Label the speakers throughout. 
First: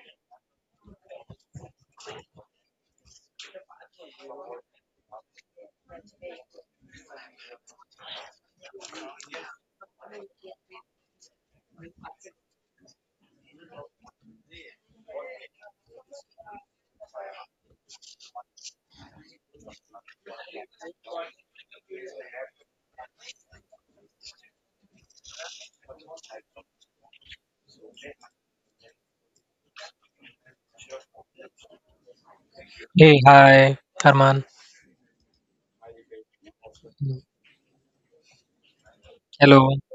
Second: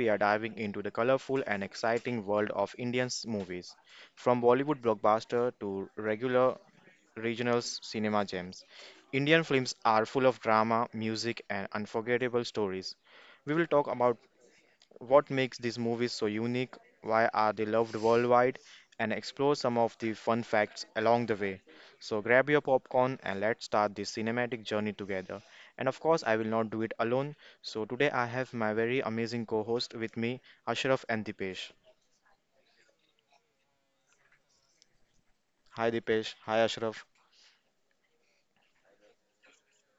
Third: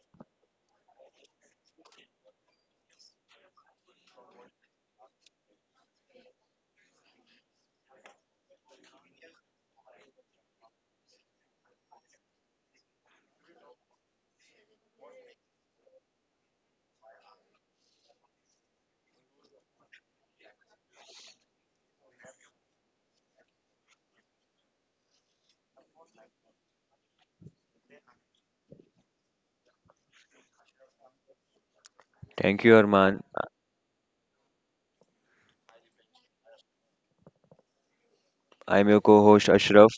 Speaker 1: we are diving into the colorful and exciting world of Indian movies, from Bollywood blockbuster to regular regional s- cinema gems. Indian films are full of drama, music, and unforgettable stories. We will talk about what makes these movies so unique, why are they loved worldwide, and explore some of the fun facts along the way. So grab your popcorn and let's start this cinematic journey together. And of course, I will not do it alone. So today I have my very amazing co-host with me, Ashraf and Dipesh.
Speaker 2: Thank you,
Speaker 3: Hey,
Speaker 2: Arman.
Speaker 3: hi, Arman.
Speaker 1: Hi Dipesh, hi Ashraf.
Speaker 3: Mm,
Speaker 2: I'm your co-host
Speaker 3: Hello.
Speaker 2: Ashraf,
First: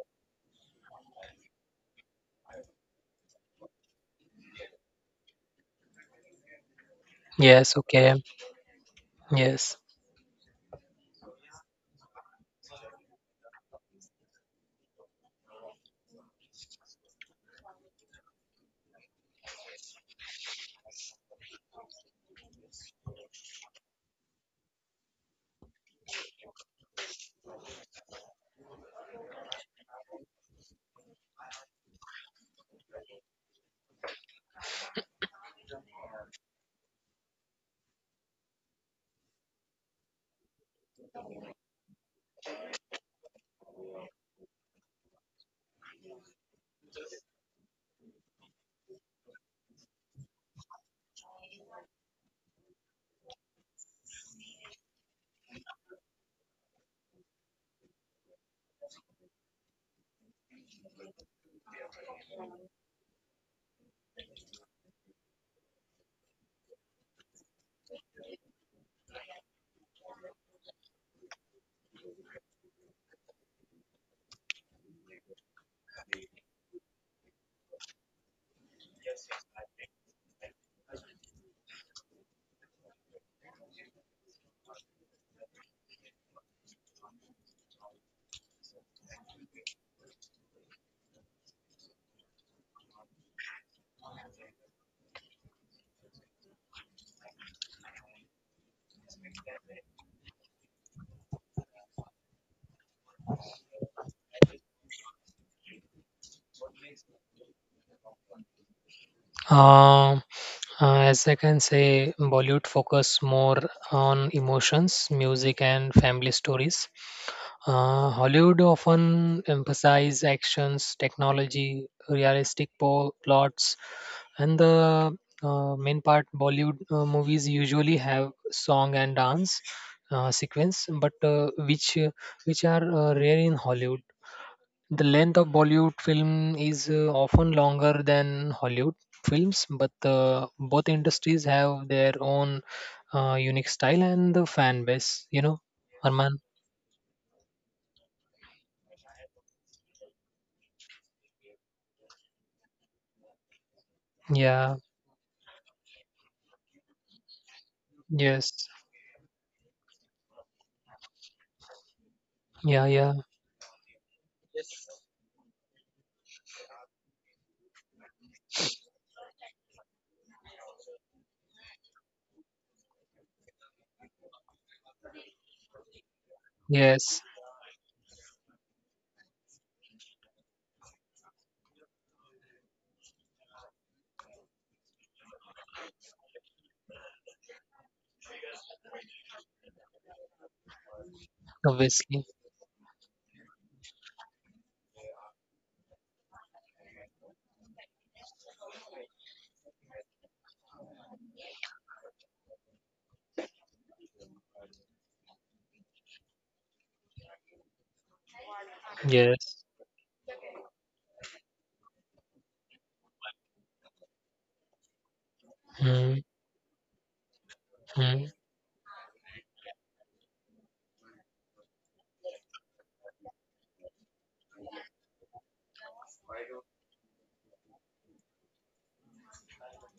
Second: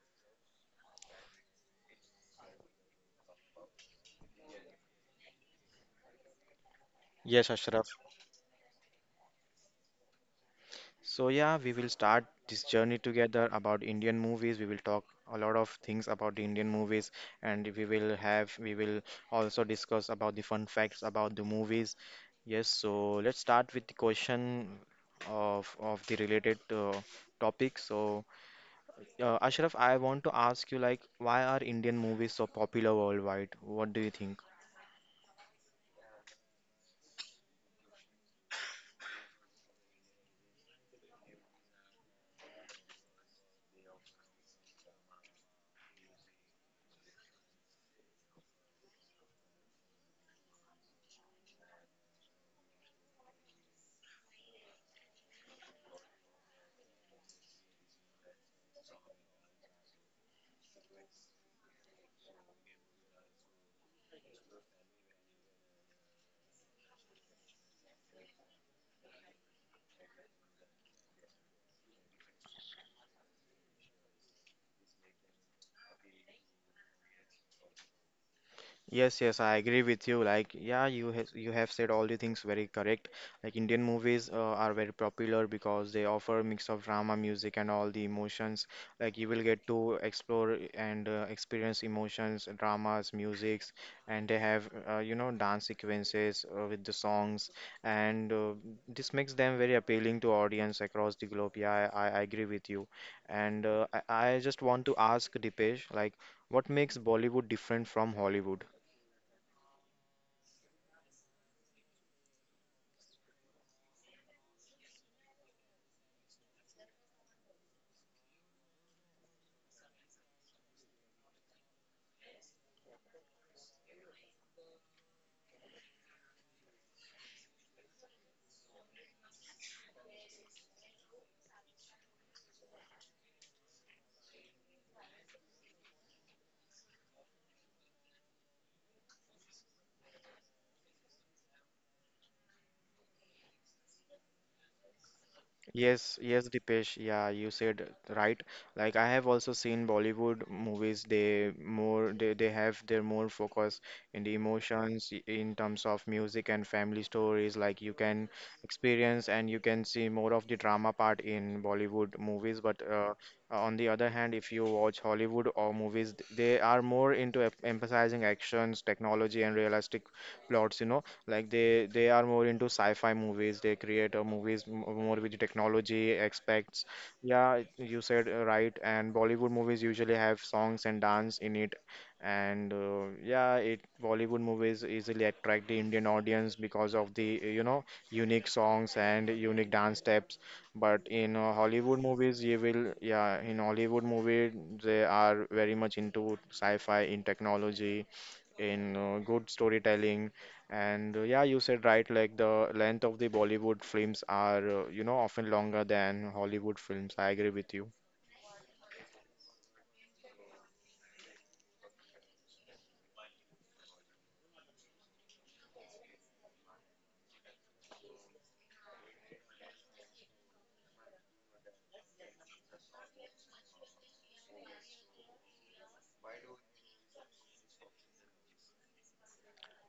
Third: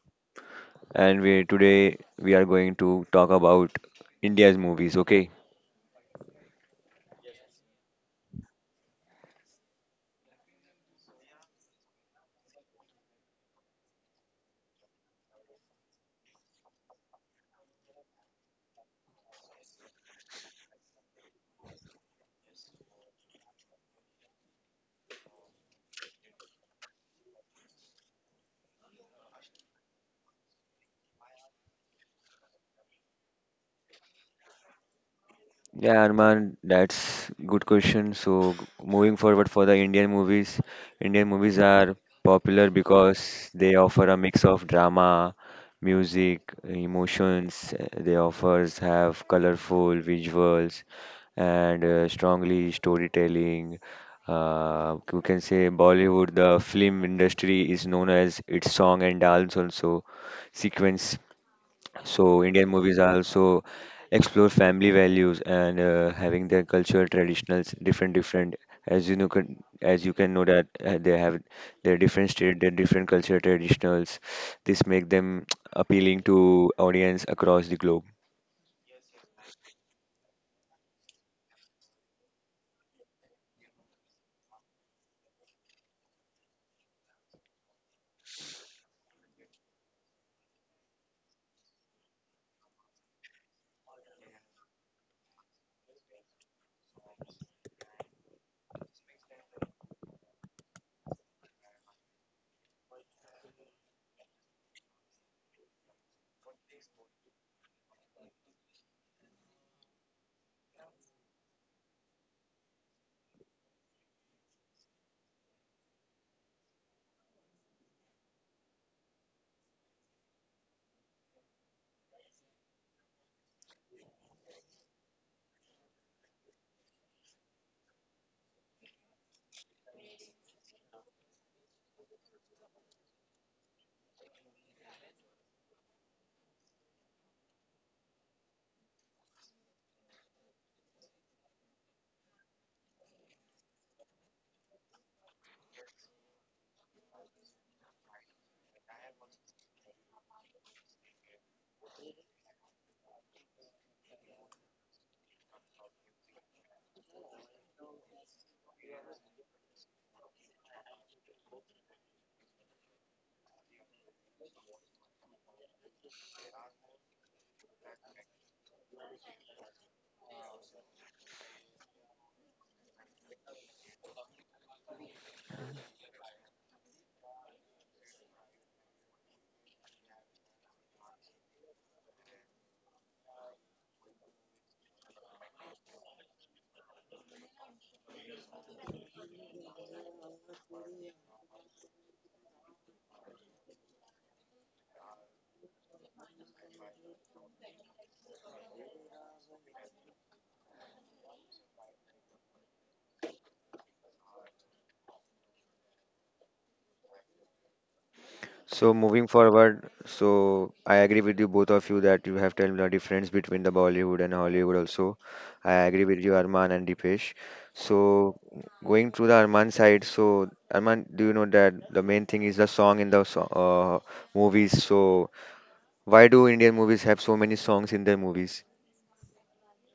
Speaker 2: and we today we are going to talk about India's movies. Okay?
Speaker 1: Yes,
Speaker 3: Yes,
Speaker 1: Ashraf.
Speaker 3: okay. Yes.
Speaker 1: So yeah, we will start this journey together about Indian movies. We will talk a lot of things about the Indian movies and we will also discuss about the fun facts about the movies. Yes, so let's start with the question of the related topic. So Ashraf, I want to ask you like why are Indian movies so popular worldwide? What do you think?
Speaker 2: Yeah, Arman, that's good question. So moving forward for the Indian movies are popular because they offer a mix of drama, music, emotions. They offers have colorful visuals and strongly storytelling. You can say Bollywood, the film industry is known as its song and dance also sequence. So Indian movies are also explore family values and having their cultural traditionals different as as you can know that they have their different state their different cultural traditionals, this make them appealing to audience across the globe.
Speaker 1: Yes, yes, I agree with you. Like, yeah, you have said all the things very correct. Like, Indian movies are very popular because they offer mix of drama, music, and all the emotions. Like, you will get to explore and experience emotions, dramas, musics, and they have you know dance sequences with the songs, and this makes them very appealing to audience across the globe. Yeah, I agree with you. And I just want to ask Dipesh, like, what makes Bollywood different from Hollywood?
Speaker 3: Um, as I can say, Bollywood focus more on emotions, music, and family stories. Hollywood often emphasize actions, technology, realistic plots, and the main part Bollywood movies usually have song and dance sequence, but which are rare in Hollywood. The length of Bollywood film is often longer than Hollywood films, but both industries have their own unique style and the fan base. You know,
Speaker 1: Yes,
Speaker 3: Arman.
Speaker 1: yes, Dipesh. Yeah, you said right. Like I have also seen Bollywood movies. They have their more focus in the
Speaker 3: Yeah.
Speaker 1: emotions in terms of music and family stories. Like you can
Speaker 3: Yes.
Speaker 1: experience and you can see more of the drama part in Bollywood movies.
Speaker 3: Yeah,
Speaker 1: But
Speaker 3: yeah,
Speaker 1: on the other hand, if you watch Hollywood or movies, they are more into emphasizing actions, technology, and realistic plots. You know, like they are more into sci-fi movies. They create movies more with technology aspects.
Speaker 3: yes,
Speaker 1: Yeah, you said right. And Bollywood movies usually have songs and dance in it. And uh, yeah it Bollywood movies easily attract the Indian audience because of the you know unique songs and unique dance steps. But in Hollywood
Speaker 3: obviously,
Speaker 1: movies you will, yeah, in Hollywood movie they are very much into sci-fi in technology, in good storytelling. And yeah, you said right, like the length of the Bollywood films are, you know, often longer than Hollywood films. I agree with you.
Speaker 2: So moving
Speaker 3: yes.
Speaker 2: forward, so I agree with you both of you that you have told the difference between the Bollywood and Hollywood also. I agree
Speaker 3: Mm,
Speaker 2: with you, Arman and Dipesh.
Speaker 3: mm.
Speaker 2: So going to the Arman side, so Arman, do you know that the main thing is the song in the movies? So why do Indian movies have so many songs in their movies?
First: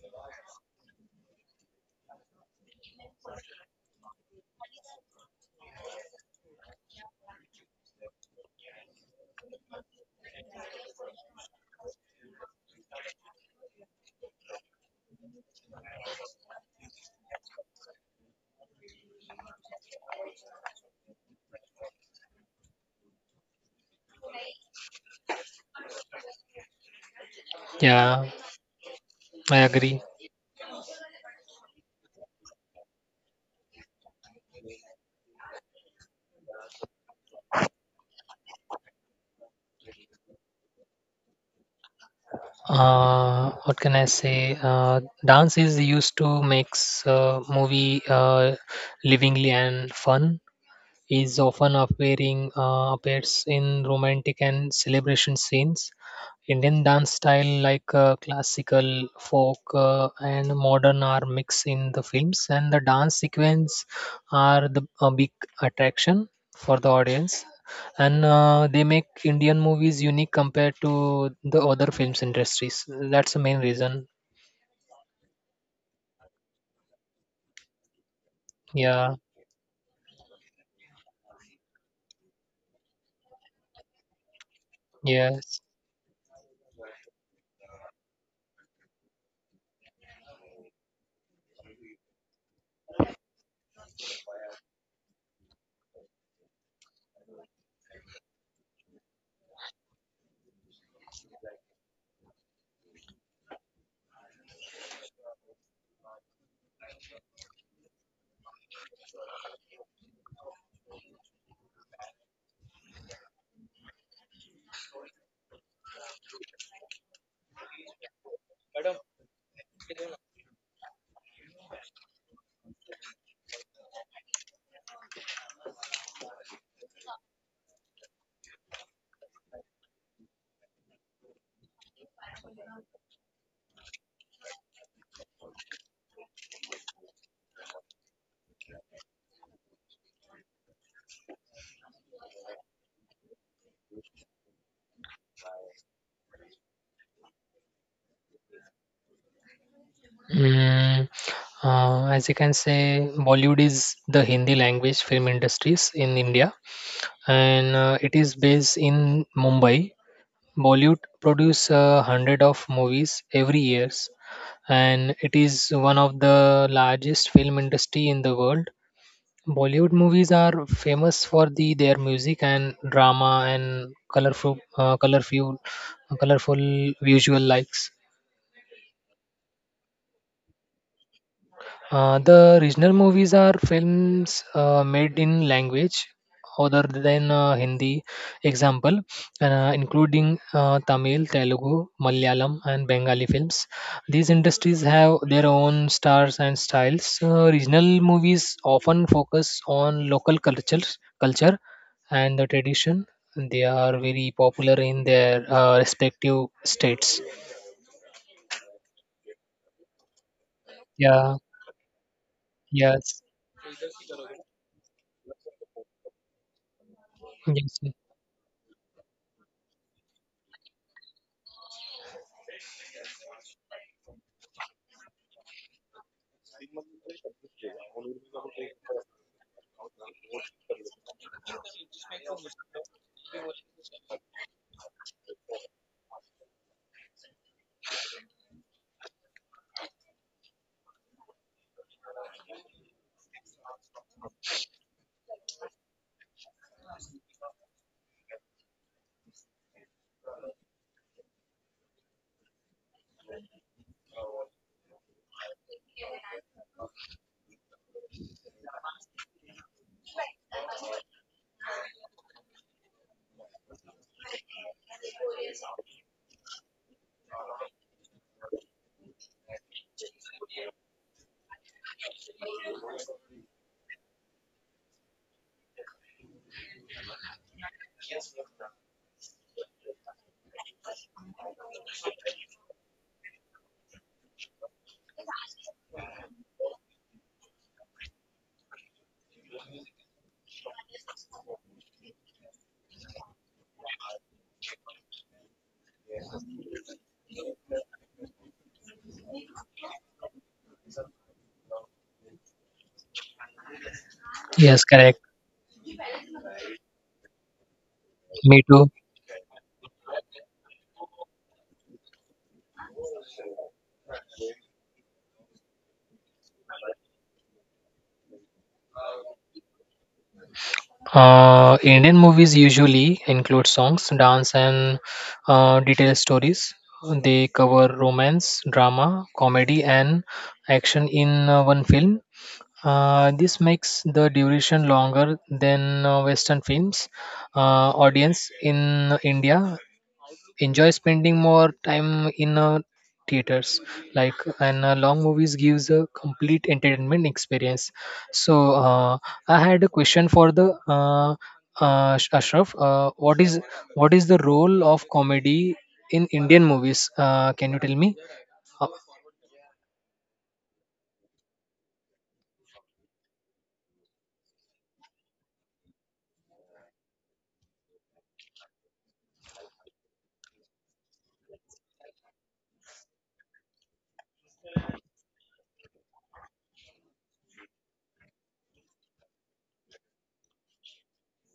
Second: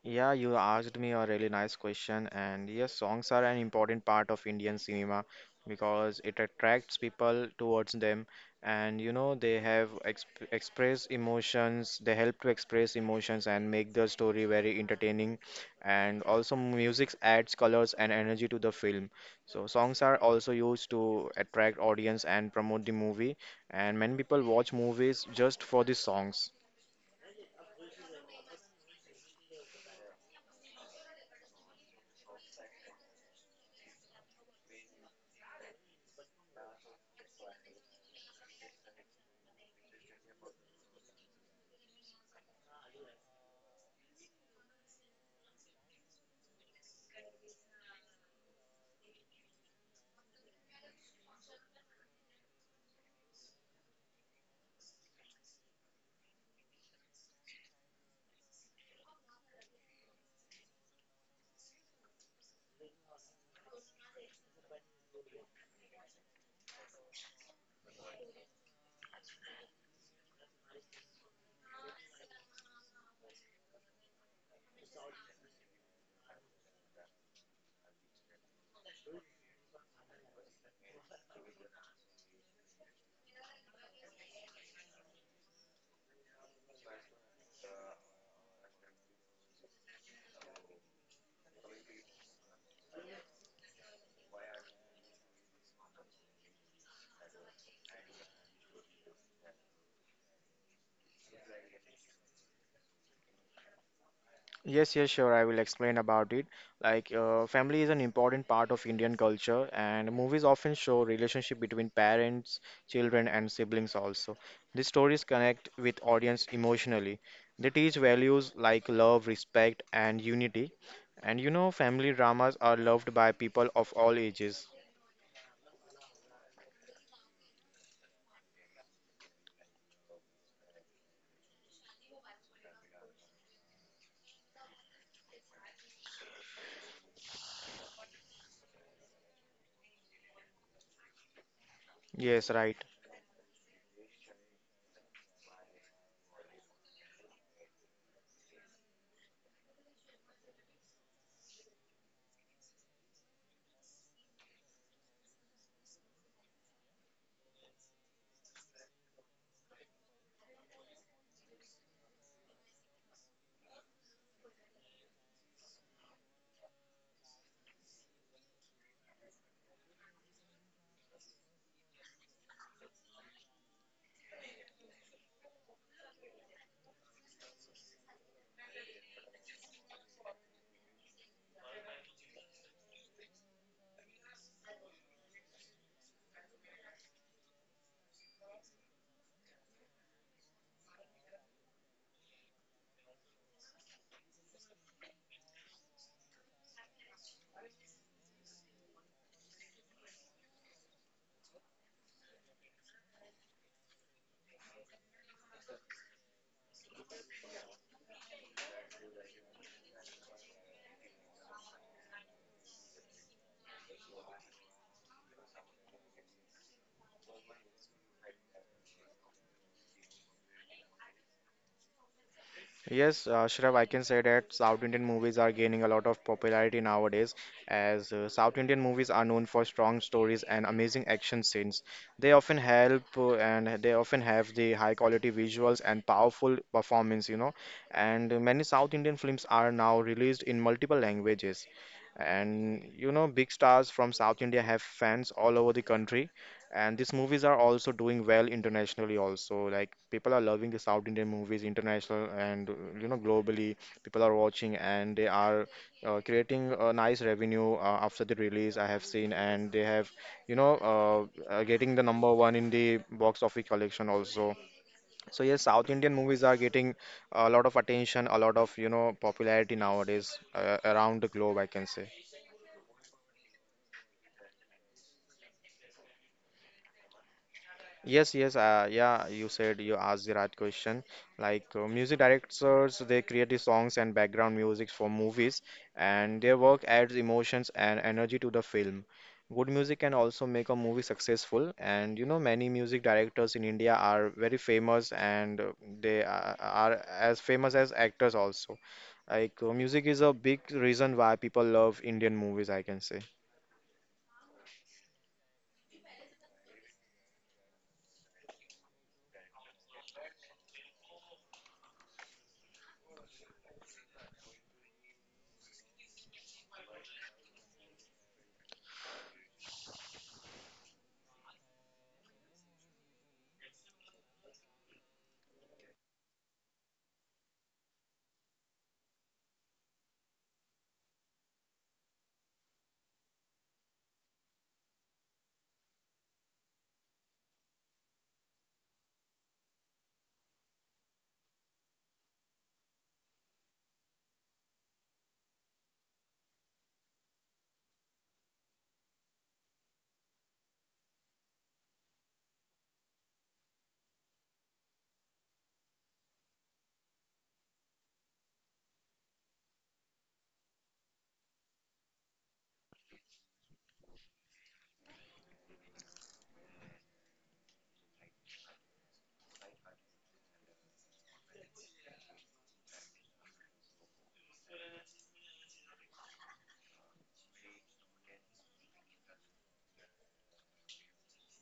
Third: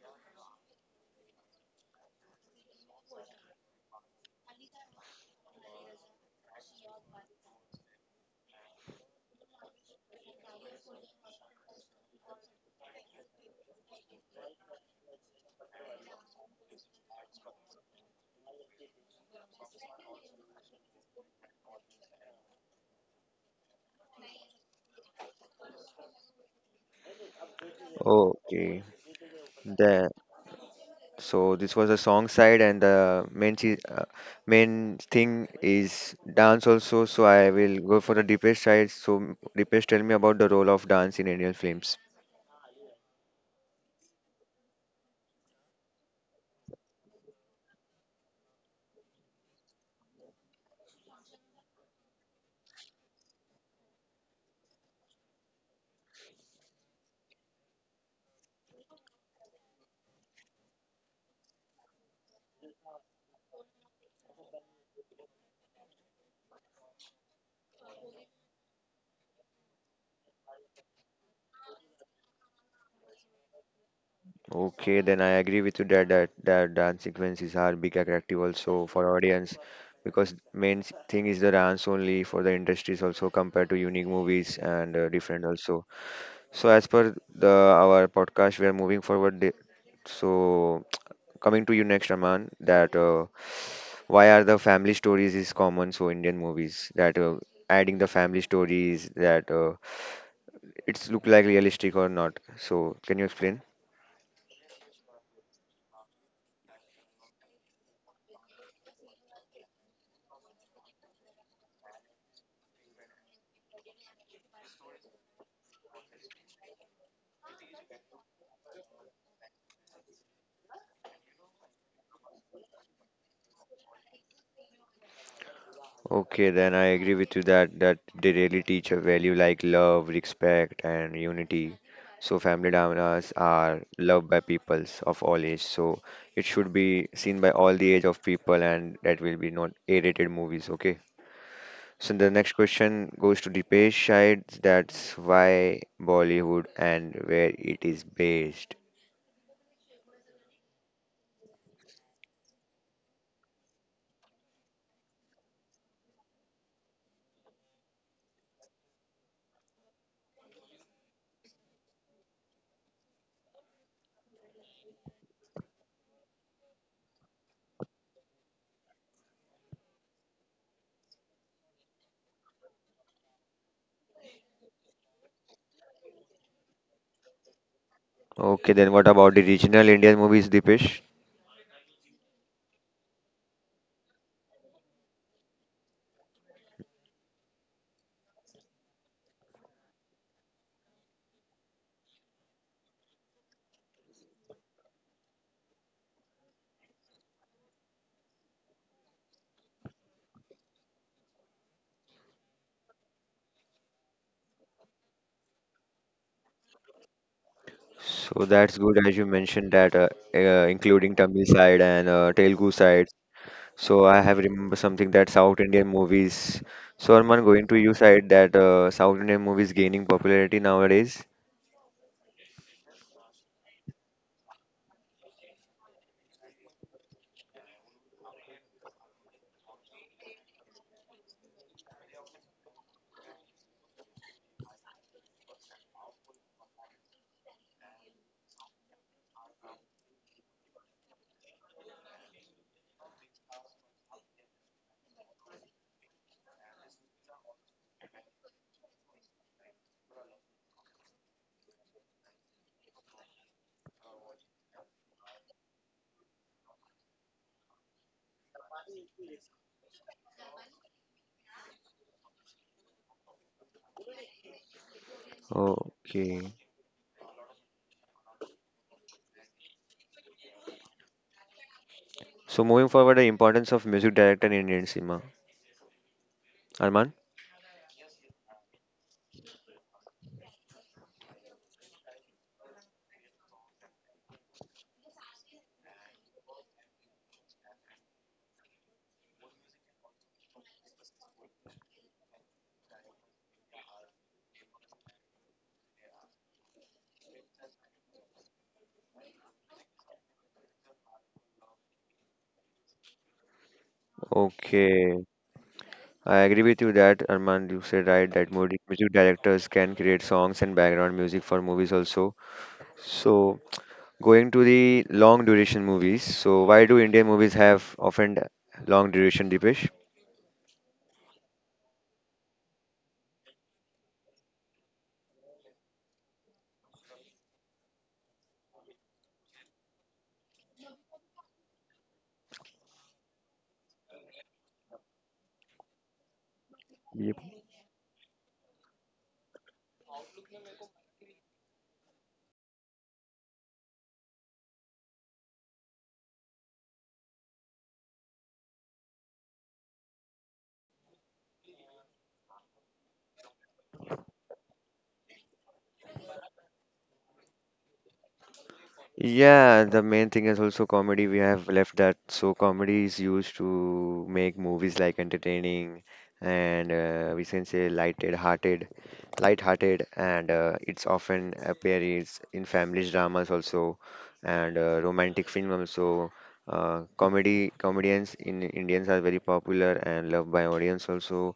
Speaker 1: Yeah, you asked me a really nice question, and yes, songs are an important part of Indian cinema because it attracts people towards them, and you know, they have exp express emotions. They help to express emotions and make the story very entertaining, and also music adds colors and energy to the film. So songs are also used to attract audience and promote the movie, and many people watch movies just for the songs.
Speaker 3: Yeah,
Speaker 2: Okay,
Speaker 3: I agree.
Speaker 2: the So this was the song side, and the main thing is dance also. So I will go for the Deepesh side. So Deepesh, tell me about the role of dance in Indian films.
Speaker 3: What can I say? Dance is used to makes movie livingly and fun. Is often appearing appears in romantic and celebration scenes. Indian dance style like classical, folk, and modern are mixed in the films, and the dance sequence are the a big attraction for the audience, and they make Indian movies unique compared to the other films industries. That's the main reason.
Speaker 2: Okay, then I agree with you that that dance sequences are big attractive also for
Speaker 3: Yeah.
Speaker 2: audience because main thing is the dance only for the industries also compared to unique movies and different
Speaker 3: Yes.
Speaker 2: also. So as per the our podcast, we are moving forward. So coming to you next, Aman, that. Why are the family stories is common so Indian movies that adding the family stories that it's look like realistic or not. So can you explain?
Speaker 1: Yes, yes, sure. I will explain about it. Like, family is an important part of Indian culture, and movies often show relationship between parents, children, and siblings also. These stories connect with audience emotionally. They teach values like love, respect, and unity. And you know, family dramas are loved by people of all ages.
Speaker 2: Okay, then I agree with you that they really teach a value like love, respect, and unity. So family dramas are loved by peoples of all age. So it should be seen by all the age of people, and that will be not A-rated movies. Okay. So the
Speaker 1: Yes,
Speaker 2: next
Speaker 1: right.
Speaker 2: question goes to Deepesh Shahid. That's why Bollywood and where it is based.
Speaker 3: Mm, as you can say, Bollywood is the Hindi language film industries in India, and it is based in Mumbai. Bollywood produce hundred of movies every years, and it is one of the largest film industry in the world. Bollywood movies are famous for the their music and drama and colorful visual likes.
Speaker 2: Okay, then what about the regional Indian movies, Deepesh?
Speaker 3: The regional movies are films made in language other than Hindi, example, including Tamil, Telugu, Malayalam, and Bengali films. These industries have their own stars and styles. Regional movies often focus on culture, and the tradition. They are very popular in their respective states.
Speaker 2: So that's good as you mentioned that including
Speaker 3: Yeah.
Speaker 2: Tamil side and Telugu side.
Speaker 3: Yes.
Speaker 2: So I have remember something that South Indian movies. So Arman, going to
Speaker 3: Yes.
Speaker 2: you side that South Indian movies gaining popularity nowadays.
Speaker 1: Yes, Shrav, I can say that South Indian movies are gaining a lot of popularity nowadays as South Indian movies are known for strong stories and amazing action scenes. They often have the high quality visuals and powerful performance, you know. And many South Indian films are now released in multiple languages. And you know, big stars from South India have fans all over the country. And these movies are also doing well internationally also. Like people are loving the South Indian movies international and you know globally people are watching, and they are creating a nice revenue after the release I have seen, and they have you know getting the number one in the box office collection also. So yes, South Indian movies are
Speaker 2: Okay.
Speaker 1: getting a lot of attention, a lot of you know popularity nowadays around the globe, I can say.
Speaker 2: So moving forward, the importance of music director in Indian cinema. Arman?
Speaker 1: Yes, yes, you said, you asked the right question. Like music directors, they create the songs and background music for movies, and their work adds emotions and energy to the film. Good music can also make a movie successful, and you know, many music directors in India are very famous, and are as famous as actors also. Like music is a big reason why people love Indian movies, I can say.
Speaker 3: Yes. Correct.
Speaker 2: Okay. I agree with you that Arman, you said right that
Speaker 3: Me
Speaker 2: music
Speaker 3: too.
Speaker 2: music directors can create songs and background music for movies also. So going to the long duration movies, so why do Indian movies have often long duration, Dipesh?
Speaker 3: Indian movies usually include songs, dance, and detailed stories. They cover romance, drama, comedy, and action in one film. This makes the duration longer than Western films. Audience in India enjoy spending more time in theaters like and long movies gives a complete entertainment experience. So uh, I had a question for the Ashraf. What is the role of comedy in Indian movies? Can you tell me? Uh,
Speaker 2: Yeah, the main thing is also comedy. We have left that. So comedy is used to make movies like entertaining and we can say light-hearted, and it's often appears in family dramas also and romantic film also. Comedy Comedians in Indians are very popular and loved by audience also.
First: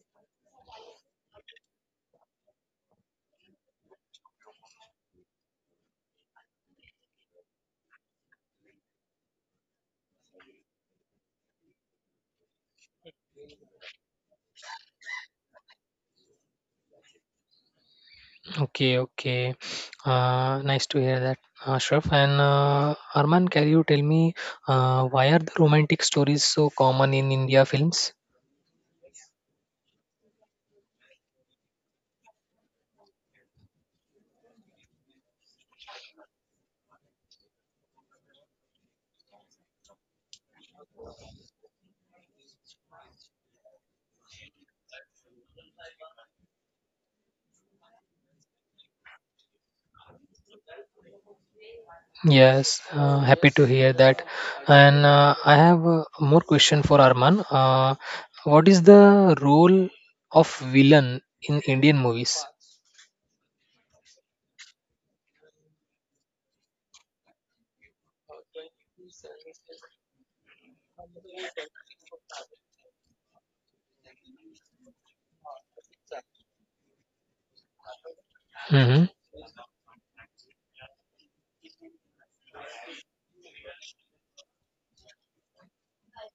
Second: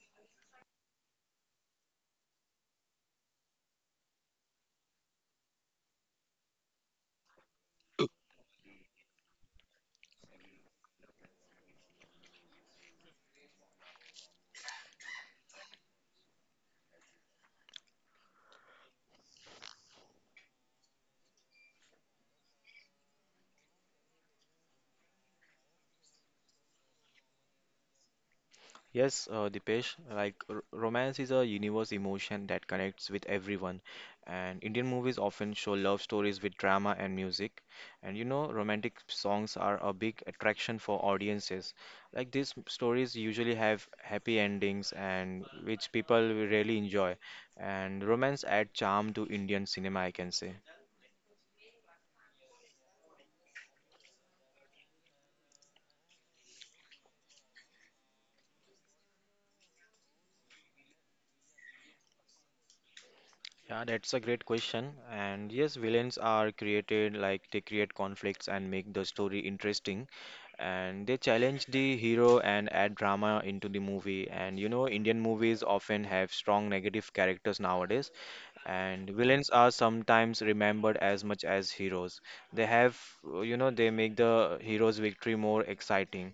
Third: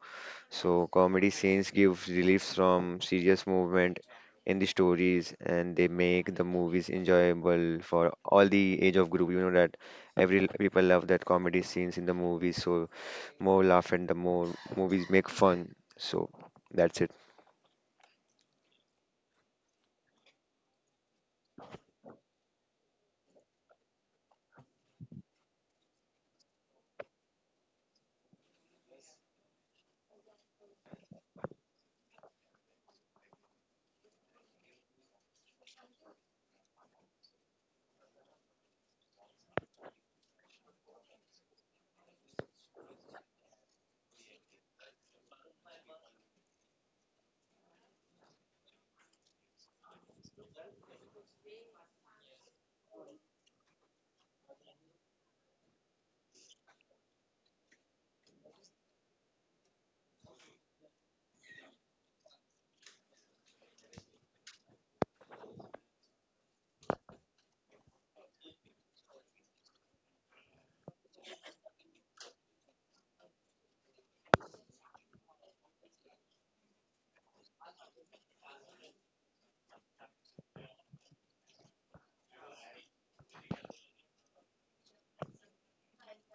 Speaker 2: So comedy scenes give relief from serious movement in the stories and they make the movies enjoyable for all the age of group. You know that every people love that comedy scenes in the movies. So more laugh and the more movies make fun. So that's it.
Speaker 3: okay, okay. Nice to hear that, Ashraf. And Arman, can you tell me why are the romantic stories so common in India films?
Speaker 1: Yes, Dipesh, like r romance is a universe emotion that connects with everyone. And Indian movies often show love stories with drama and music. And you know, romantic songs are a big attraction for audiences. Like these stories usually have happy endings, and which people will really enjoy. And romance add charm to Indian cinema, I can say.
Speaker 3: Yes, happy to hear that. And I have more question for Arman. What is the role of villain in Indian movies?
Speaker 1: Yeah, that's a great question. And yes, villains are created like they create conflicts and make the story interesting, and they challenge the hero and add drama into the movie. And you know, Indian movies often have strong negative characters nowadays,
Speaker 3: Mm-hmm.
Speaker 1: and villains are sometimes remembered as much as heroes. They have, you know, they make the hero's victory more exciting.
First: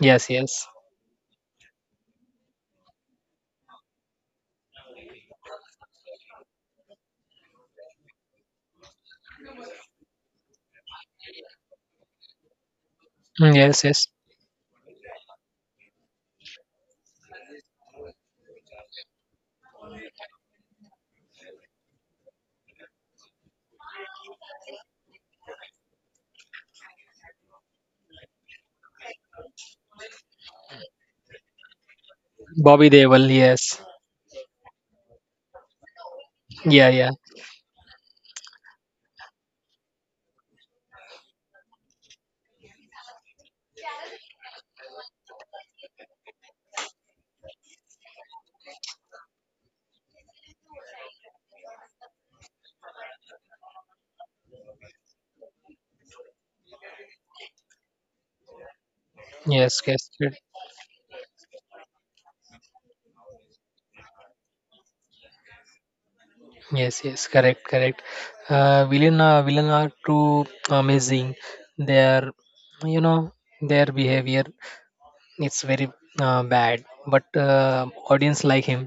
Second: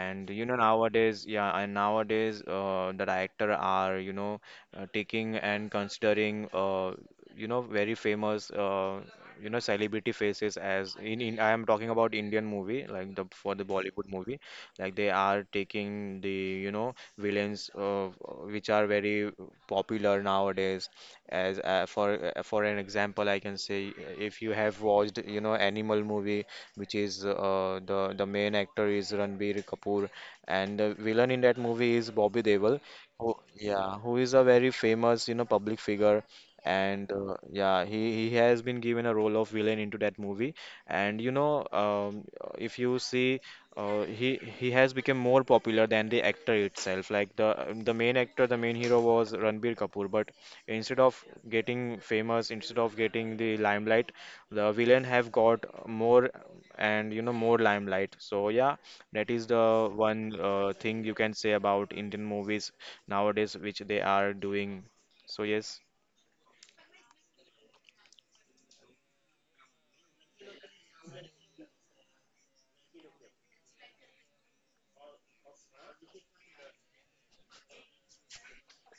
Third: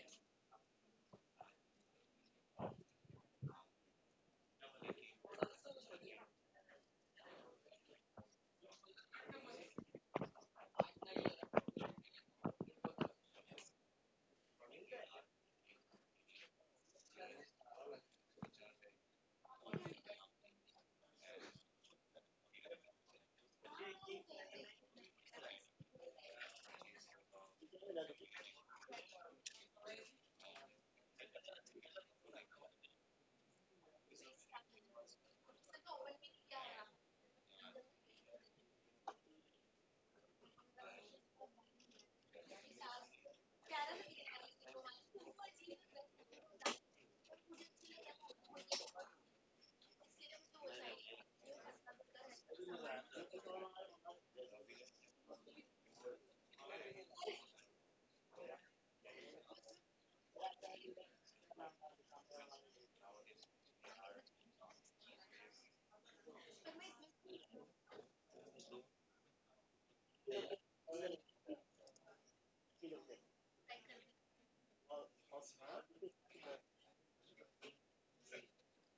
Speaker 3: Yes,
Speaker 1: you know,
Speaker 3: yes.
Speaker 1: nowadays, yeah, and nowadays, the director are, you know, taking and considering, you know, very famous, you know, celebrity faces as in I am talking about Indian movie, like the for
Speaker 3: Mm,
Speaker 1: the
Speaker 3: yes,
Speaker 1: Bollywood
Speaker 3: yes.
Speaker 1: movie, like they are taking the, you know, villains, which are very popular nowadays as for an example I can say, if you have watched you know Animal movie, which is the main actor is Ranbir Kapoor, and the villain in that movie is Bobby Deol,
Speaker 3: Bobby Deol.
Speaker 1: who,
Speaker 3: Yes.
Speaker 1: yeah, who is a very famous you know public figure.
Speaker 3: Yeah, yeah.
Speaker 1: And yeah, he has been given a role of villain into that movie. And you know, if you see, he has become more popular than the actor itself. Like the main actor, the main hero was Ranbir Kapoor, but instead of getting famous, instead of getting the limelight, the villain have got more and you know more limelight. So yeah, that is the
Speaker 3: Yes, yes,
Speaker 1: one
Speaker 3: good.
Speaker 1: thing you can say about Indian movies nowadays which they are doing. So yes.
Speaker 3: Yes, yes. Correct, correct. Villain are too amazing. Their, you know, their behavior. It's very bad, but audience like him.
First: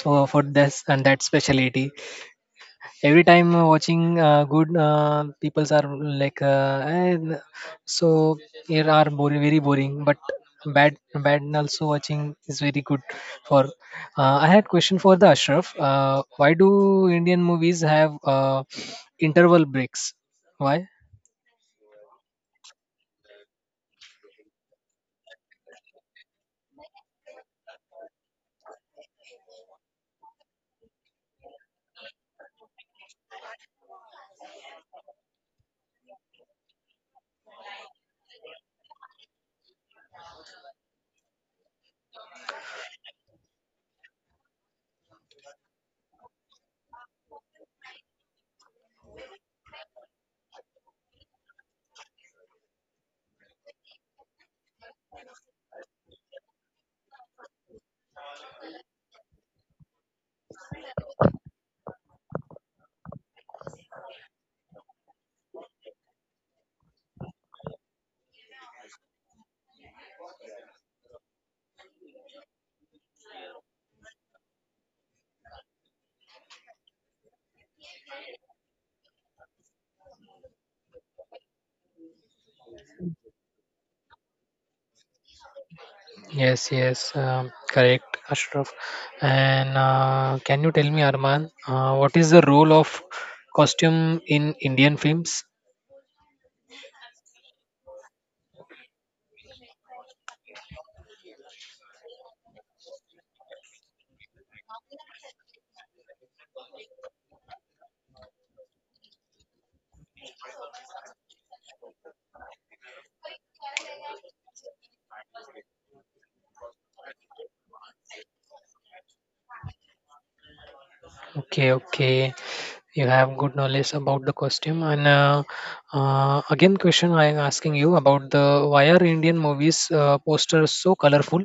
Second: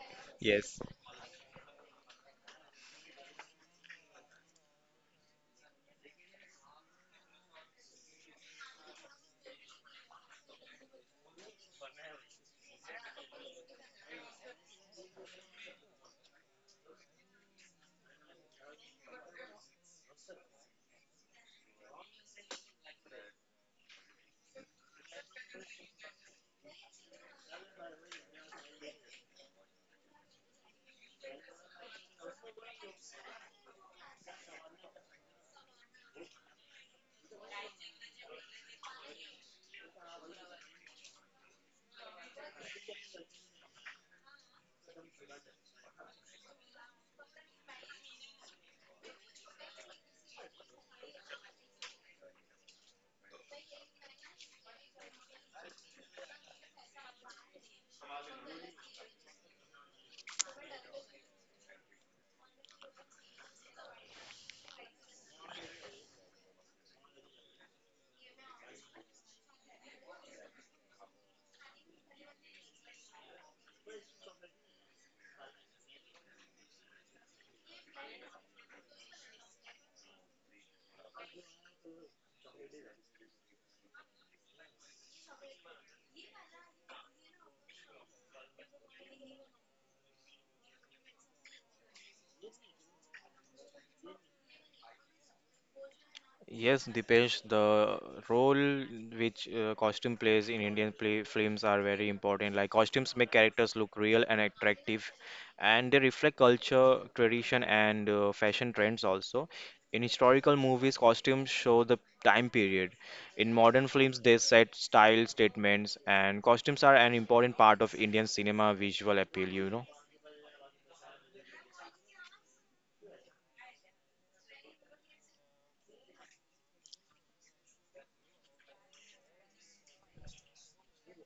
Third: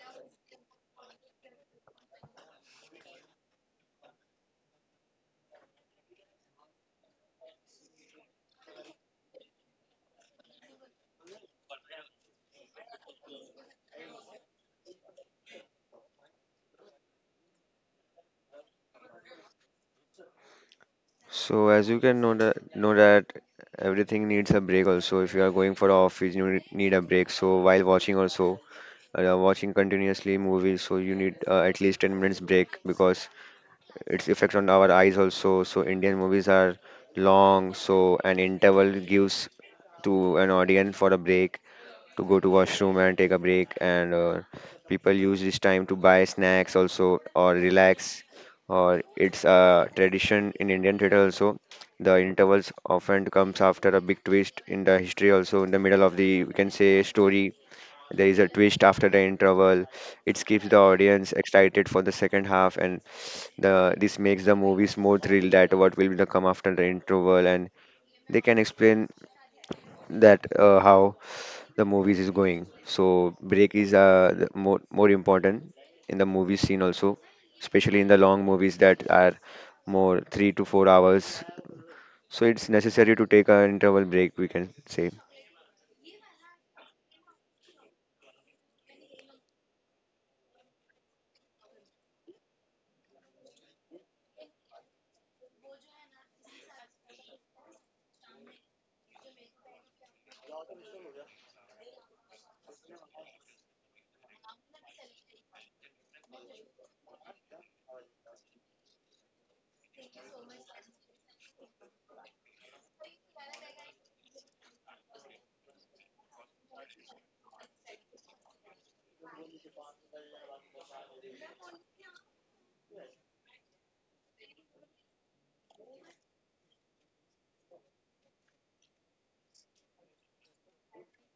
Speaker 3: So for this
Speaker 1: Yes.
Speaker 3: and that specialty, every time watching good peoples are like, "Eh, so here are boring, very boring, but bad bad and also watching is very good for I had question for the Ashraf. Why do Indian movies have interval breaks? Why?
Speaker 2: So as you can know that everything needs a break also. If you are going for office, you need a break. So while watching also watching continuously movies, so you need at least 10 minutes break because its effect on our eyes also. So Indian movies are long, so an interval gives to an audience for a break to go to washroom and take a break, and people use this time to buy snacks also or relax. Or it's a tradition in Indian theater also. The intervals often comes after a big twist in the history also in the middle of the we can say story. There is a twist after the interval. It keeps the audience excited for the second half, and the this makes the movies more thrilled that what will the come after the interval, and they can explain that how the movies is going. So break is the more important in the movie scene also, especially in the long movies that are more 3 to 4 hours. So it's necessary to take an interval break. We can say.
Speaker 3: Yes, yes, correct, Ashraf. And can you tell me, Arman, what is the role of costume in Indian films?
Speaker 1: Yes, Dipesh, the role which costume plays in Indian play films are very important. Like costumes make characters look real and attractive, and they reflect culture, tradition, and fashion trends also. In historical movies, costumes show the time period. In modern films, they set style statements, and costumes are an important part of Indian cinema visual appeal, you know.
Speaker 3: Okay, okay. You have good knowledge about the costume. And again, question I am asking you about the why are Indian movies posters so colorful?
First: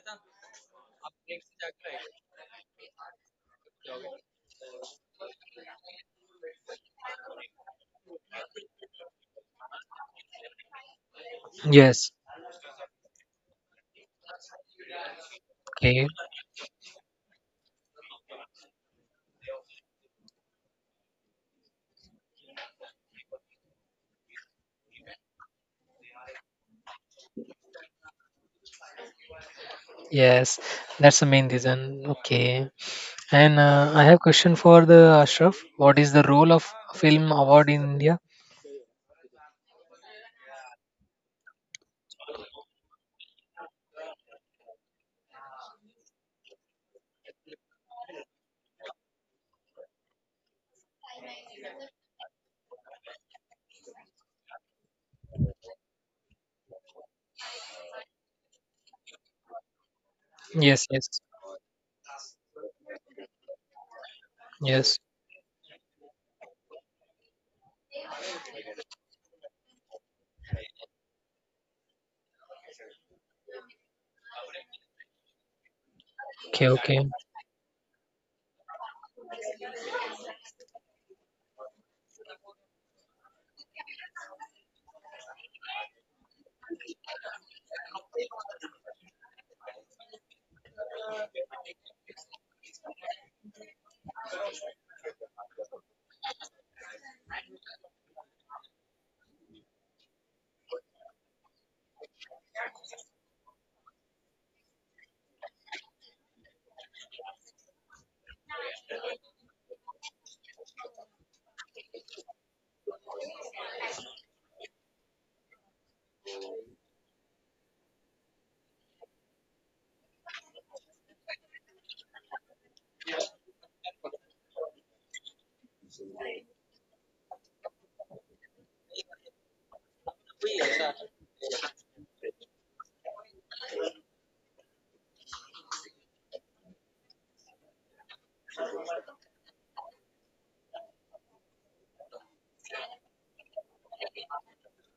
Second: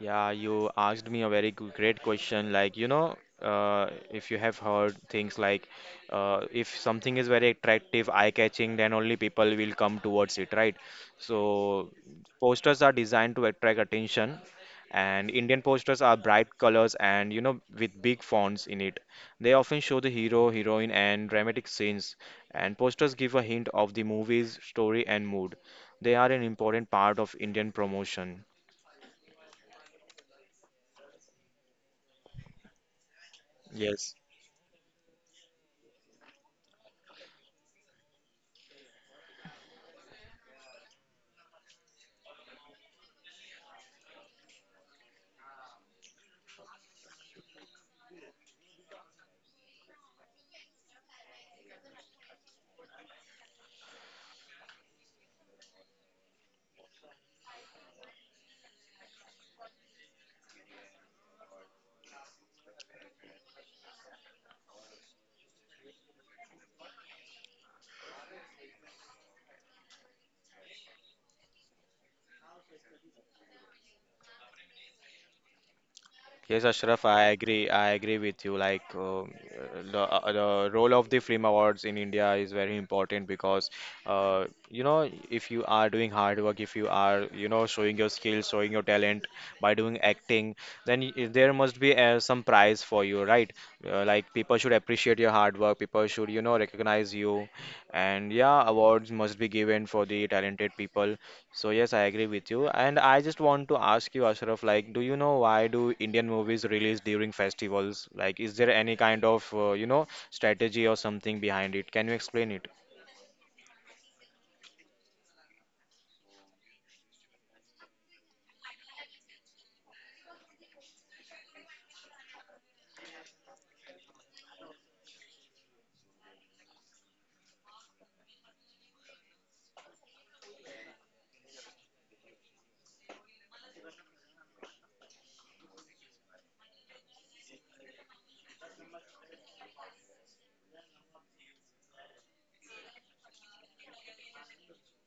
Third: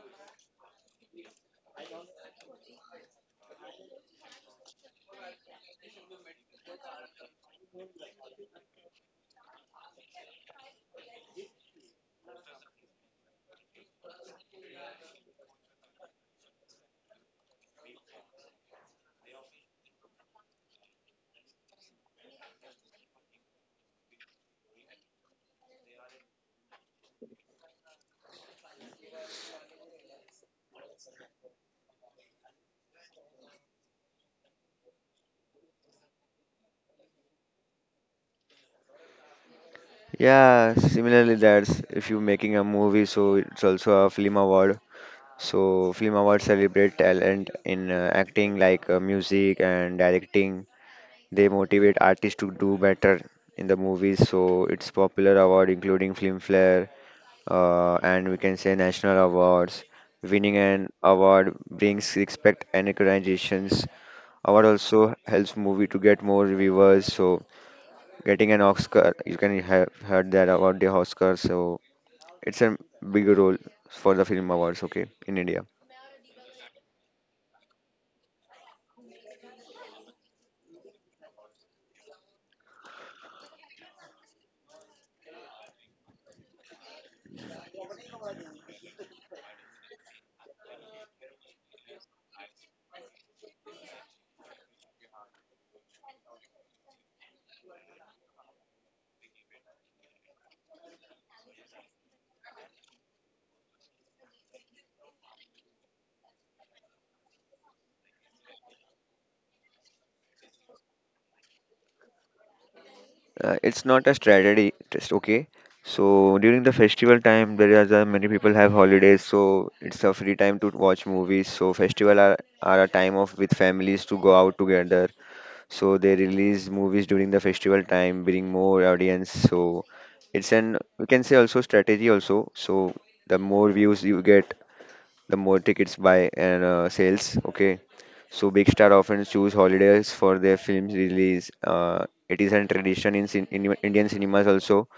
Speaker 1: Yeah, you asked me a very great question. Like, you know, if you have heard things like if something is very attractive, eye-catching, then only people will come towards it, right? So,
Speaker 3: Yes.
Speaker 1: posters are designed to attract attention, and Indian posters
Speaker 3: Okay.
Speaker 1: are bright colors and, you know, with big fonts in it. They often show the hero, heroine, and dramatic scenes, and posters give a hint of the movie's story and mood. They are an important part of Indian promotion.
Speaker 3: Yes, that's the main reason. Okay. And I
Speaker 1: Yes.
Speaker 3: have question for the Ashraf. What is the role of film award in India?
Speaker 2: Yeah, similarly, that's if you're making a movie, so it's also a film award. So, film awards celebrate talent in acting, like music and directing. They motivate artists to do better in the movies. So, it's popular award including Filmfare and we can say national awards. Winning an
Speaker 3: Yes, yes,
Speaker 2: award brings respect and recognitions. Award
Speaker 3: yes.
Speaker 2: also helps movie to get more viewers. So, getting an Oscar, you can have heard that about the Oscar. So, it's a big role for the film awards. Okay, in India.
Speaker 1: Yes,
Speaker 3: Okay,
Speaker 1: Ashraf,
Speaker 3: okay.
Speaker 1: I agree. I agree with you. Like the role of the film awards in India is very important because you know if you are doing hard work, if you are you know showing your skills, showing your talent by doing acting, then there must be some prize for you, right? Like people should appreciate your hard work. People should you know recognize you, and yeah, awards must be given for the talented people. So yes, I agree with you. And I just want to ask you, Ashraf, like, do you know why do Indian movies release during festivals? Like, is there any kind of, you know, strategy or something behind it? Can you explain it?
Speaker 2: It's not a strategy just, okay. So during the festival time there is many people have holidays so it's a free time to watch movies, so festival are a time of with families to go out together, so they release movies during the festival time bring more audience. So it's an we can say also strategy also. So the more views you get, the more tickets buy and sales. Okay, so big star often choose holidays for their films release. It is a tradition in, in Indian cinemas also.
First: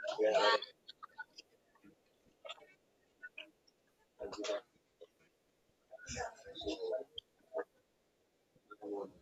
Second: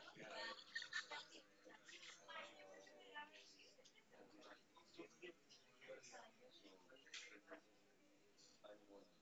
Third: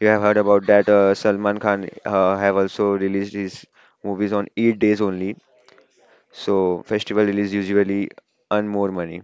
Speaker 2: You have heard about that. Salman Khan have also released his movies on 8 days only. So festival release usually earn more money.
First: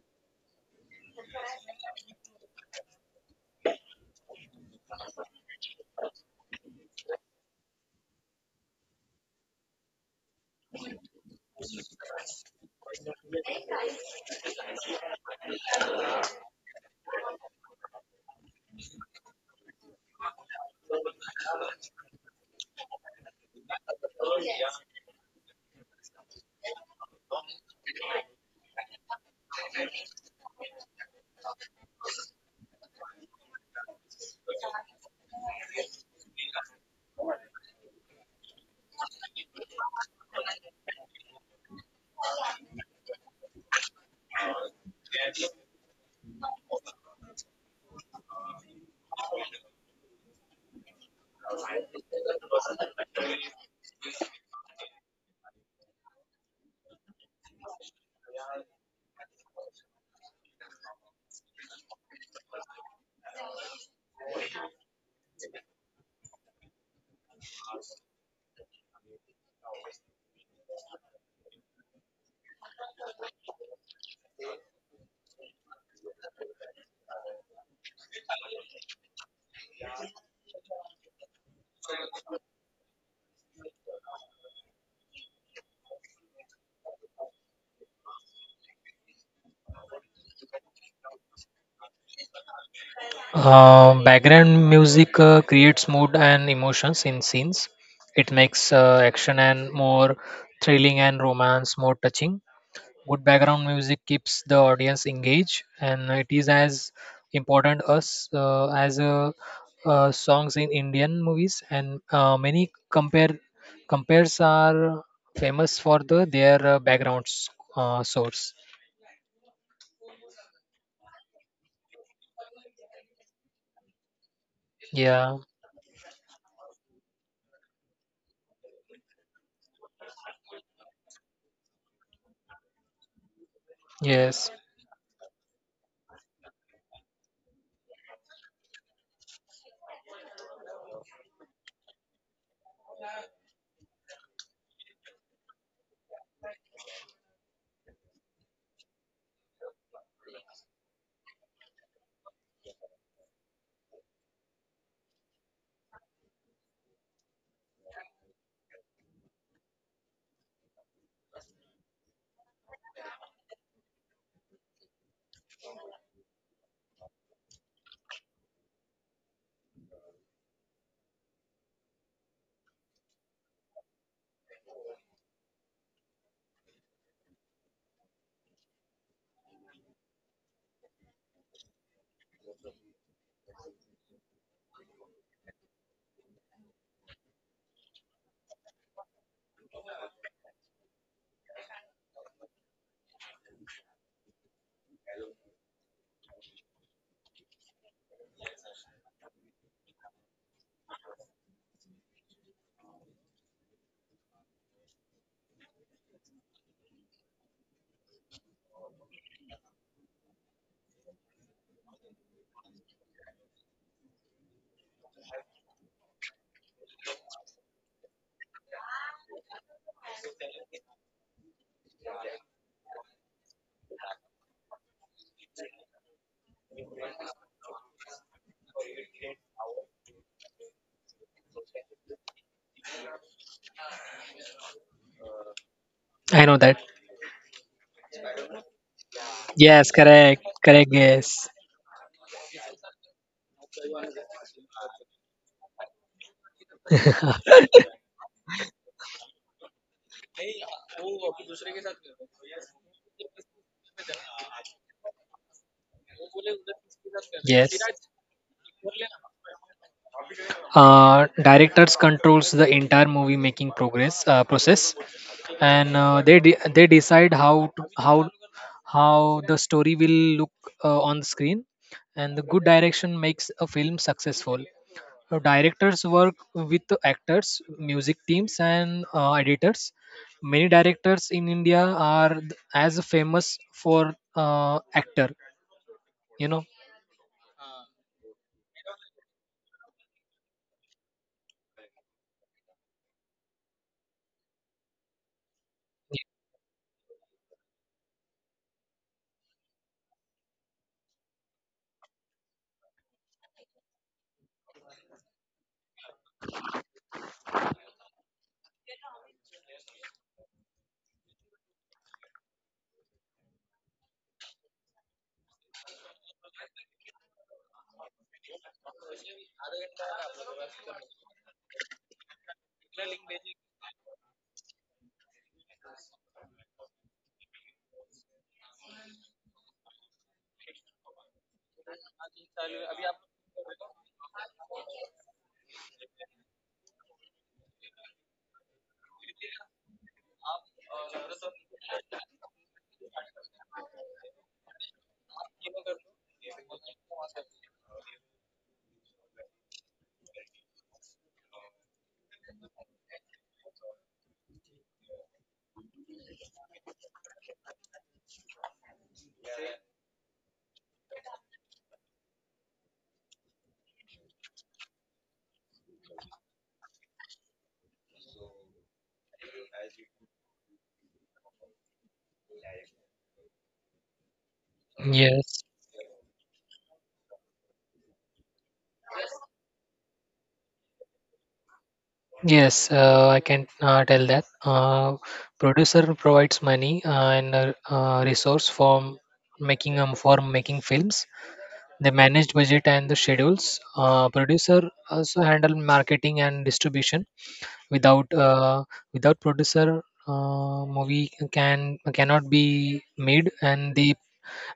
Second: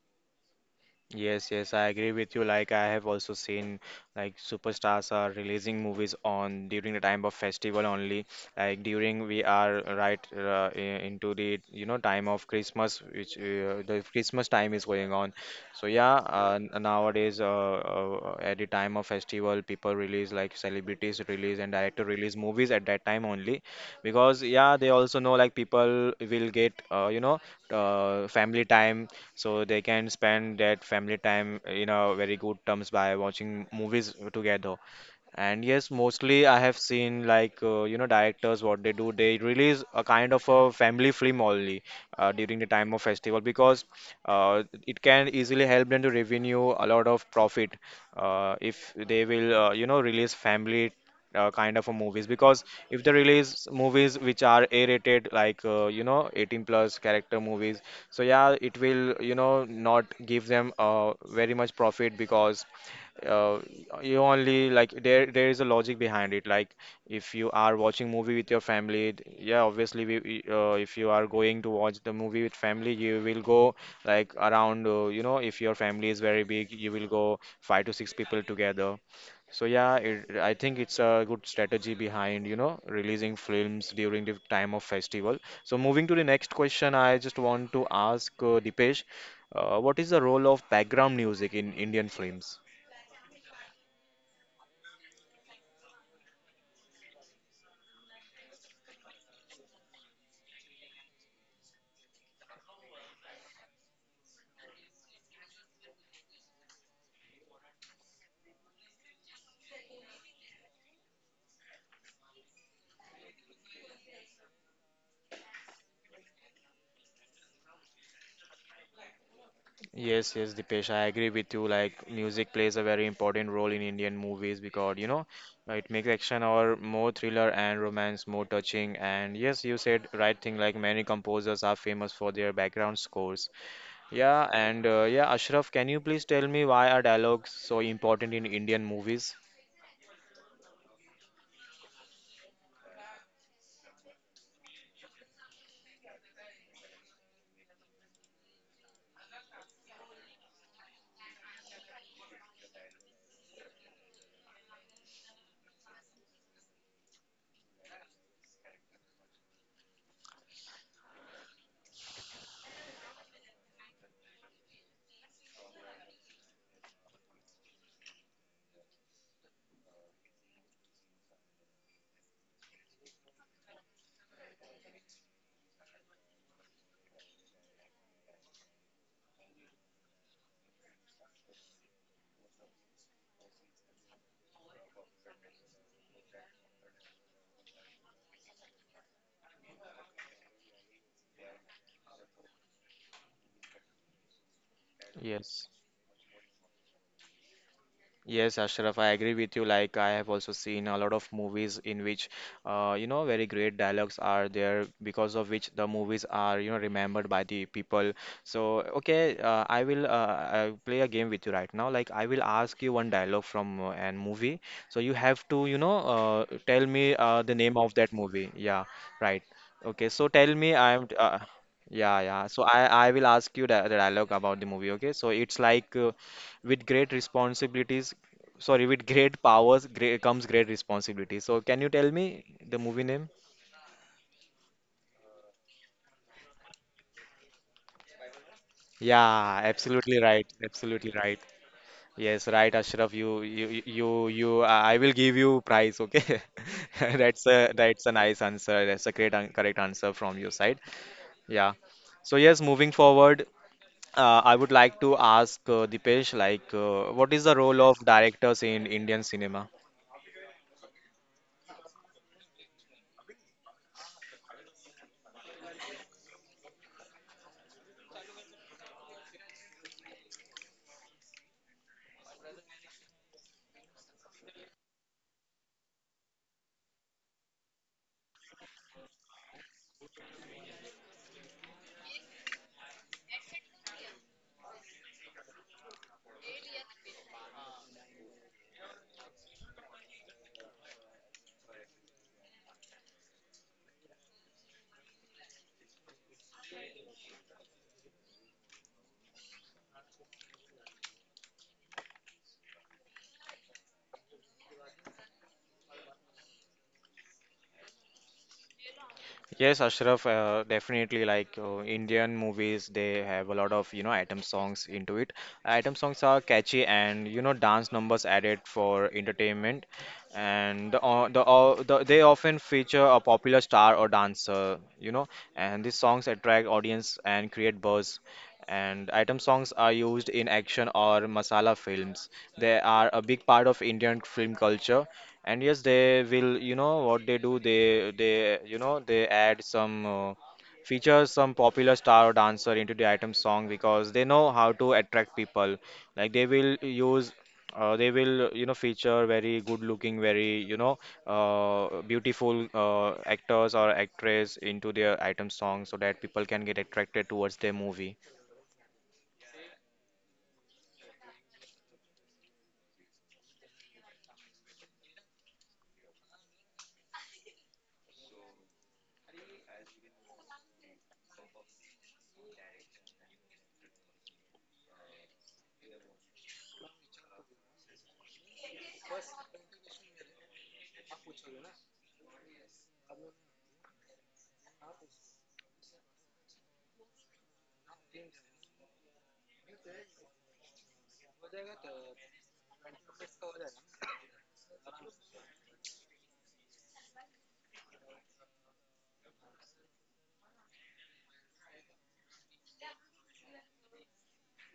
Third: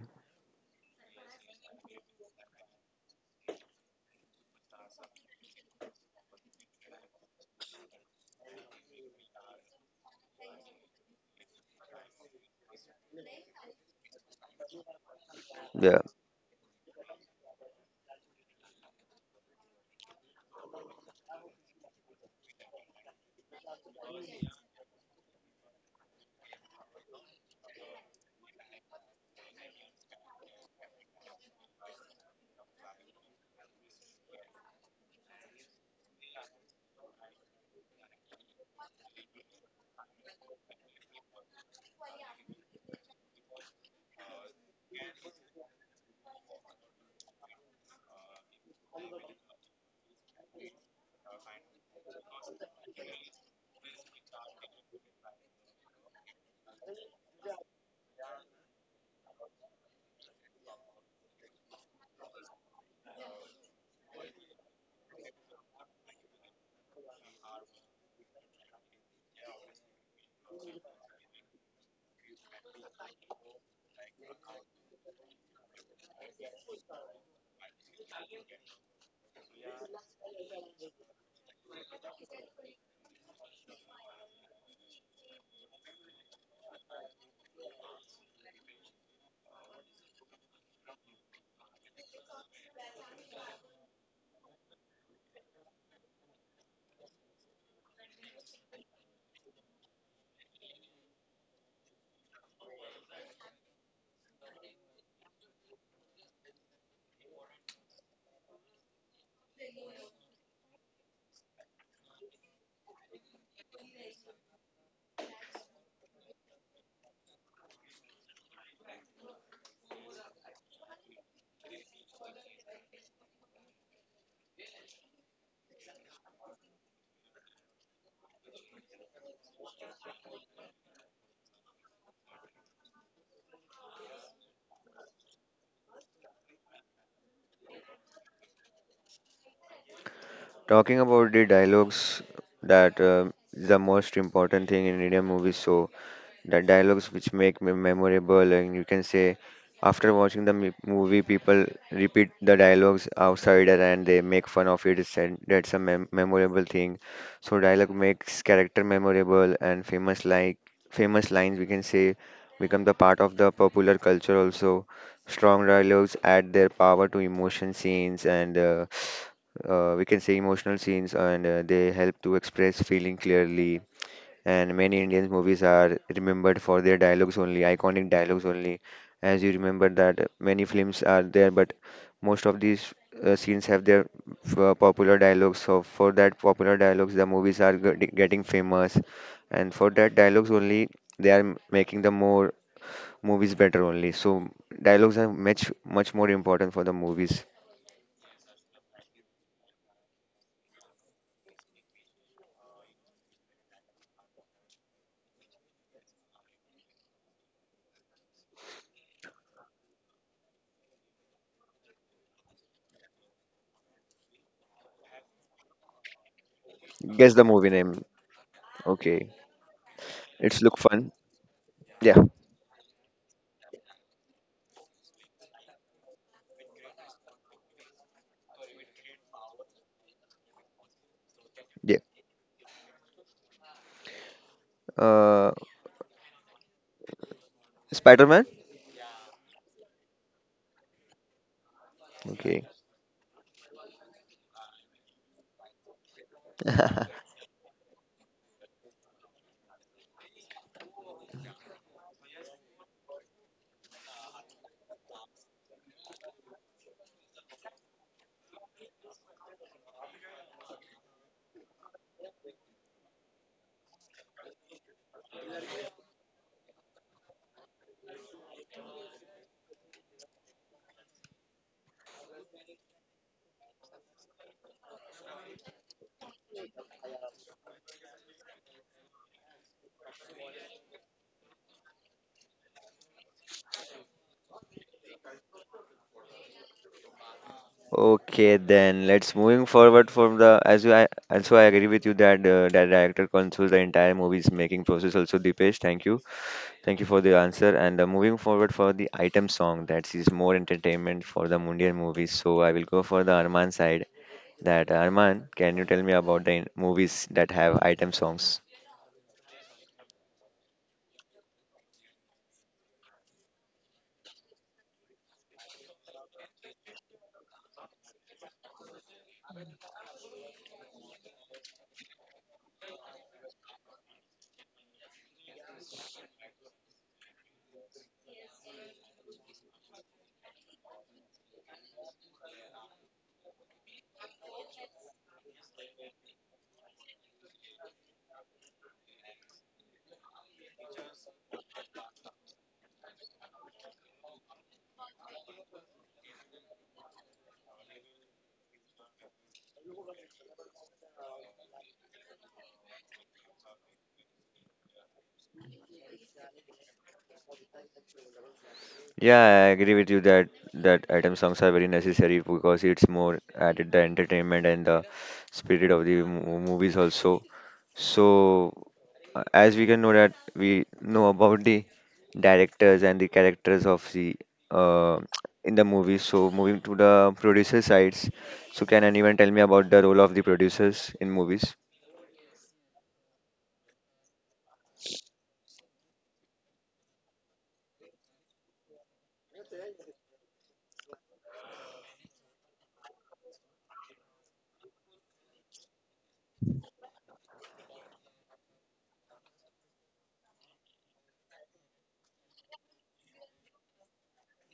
Speaker 1: Yes, yes, I agree with you. Like I have also seen like superstars are releasing movies on during the time of festival only. Like during we are right into the you know time of Christmas, which the Christmas time is going on. So
Speaker 2: Yeah,
Speaker 1: yeah, nowadays at the time of festival, people release like celebrities release and director release movies at that time only, because yeah, they also know like people will get family time, so they can spend that family time in a very good terms by watching movies together. And yes, mostly I have seen like directors, what they do, they release a kind of a family film only during the time of festival, because it can easily help them to revenue a lot of profit if they will release family, kind of a movies, because if they release movies which are A-rated, like 18 plus character movies, so yeah, it will not give them very much profit. Because uh, you only like, there is a logic behind it. Like if you are watching movie with your family, yeah, obviously, if you are going to watch the movie with family, you will go like around, if your family is very big, you will go five to six people together. So yeah, it, I think it's a good strategy behind releasing films during the time of festival. So moving to the next question, I just want to ask Dipesh, what is the role of background music in Indian films?
Speaker 3: Background music creates mood and emotions in scenes. It makes action and more thrilling and romance more touching. Good background music keeps the audience engaged, and it is as important as songs in Indian movies. And many compares are famous for the their backgrounds source.
Speaker 1: Yes, yes, Dipesh, I agree with you. Like, music plays a very important role in Indian movies because,
Speaker 3: Yeah.
Speaker 1: it makes action or more thriller and romance more touching. And yes, you said right thing. Like, many composers are famous for their background scores.
Speaker 3: Yes.
Speaker 1: Yeah, and yeah, Ashraf, can you please tell me why are dialogues so important in Indian movies?
Speaker 2: talking about the dialogues that is the most important thing in Indian movies. So the dialogues which make me memorable and you can say after watching the movie people repeat the dialogues outside and they make fun of and that's a memorable thing. So dialogue makes character memorable and famous, like famous lines, we can say, become the part of the popular culture also. Strong dialogues add their power to emotion scenes and we can say emotional scenes, and they help to express feeling clearly, and many Indian movies are remembered for their dialogues only, iconic dialogues only. As you remember that many films are there, but most of these scenes have their popular dialogues. So for that popular dialogues, the movies are getting famous, and for that dialogues only, they are making the more movies better only. So dialogues are
Speaker 1: Yes.
Speaker 2: much much more important for the movies.
Speaker 1: Yes, Ashraf, I agree with you. Like, I have also seen a lot of movies in which, very great dialogues are there, because of which the movies are, remembered by the people. So, okay, I will play a game with you right now. Like, I will ask you one dialogue from an movie. So, you have to, tell me
Speaker 2: Guess the
Speaker 1: the
Speaker 2: movie
Speaker 1: name of
Speaker 2: name.
Speaker 1: that movie. Yeah,
Speaker 2: Okay,
Speaker 1: right. Okay, so tell
Speaker 2: it's
Speaker 1: me,
Speaker 2: look
Speaker 1: I'm.
Speaker 2: fun.
Speaker 1: Yeah,
Speaker 2: Yeah,
Speaker 1: yeah. So I will ask you the dialogue about the movie, okay? So it's like with great responsibilities. Sorry, with great powers great comes great responsibility. So can you
Speaker 2: yeah.
Speaker 1: tell me the movie name?
Speaker 2: Uh,
Speaker 3: I know that.
Speaker 2: Spider-Man.
Speaker 1: Yeah,
Speaker 3: Yes.
Speaker 1: absolutely
Speaker 3: Correct.
Speaker 1: right.
Speaker 3: Correct.
Speaker 1: Absolutely right.
Speaker 3: Yes.
Speaker 1: Yes,
Speaker 2: Okay.
Speaker 1: right, Ashraf. I will give you prize. Okay, that's a nice answer. That's a great, correct answer from your side. Yeah. So yes, moving forward, I would like to ask Dipesh, like, what is the role
Speaker 3: Yes.
Speaker 1: of directors in Indian cinema?
Speaker 3: Directors controls the entire movie making progress process, and they decide how to, how how the story will look on the screen, and the good direction makes a film successful. So directors work with the actors, music teams, and editors. Many directors in India are as famous for actor, you know.
Speaker 2: Okay, then let's moving forward from the as you I agree with you that that director controls the entire movie's making process. Also, Dipesh, thank you for the answer. And moving forward for the item song, that is more entertainment for the Mundial movies. So I will go for the Arman side. That Arman, can you tell me about the movies that have item songs?
Speaker 1: Yes, Ashraf, definitely, like Indian movies, they have a lot of, item songs into it. Item songs are catchy and, dance numbers added for entertainment. And they often feature a popular star or dancer, and these songs attract audience and create buzz. And item songs are used in action or masala films. They are a big part of Indian film culture, and yes, they will what they do, they they add some features some popular star or dancer into the item song, because they know how to attract people. Like they will use they will feature very good looking, very beautiful actors or actress into their item song, so that people can get attracted towards their movie.
Speaker 2: Yeah, I agree with you that that item songs are very necessary because it's more added the entertainment and the spirit of the movies also. So, as we can know that we know about the directors and the characters of the uh,
Speaker 3: Yes.
Speaker 2: in the movie. So, moving to the producer sides, so can anyone tell me about the role of the producers in movies?
Speaker 3: Yes, I can tell that. Producer provides money and a resource for making films. They manage budget and the schedules. Producer also handle marketing and distribution. Without uh, Without producer, movie can cannot be made, and they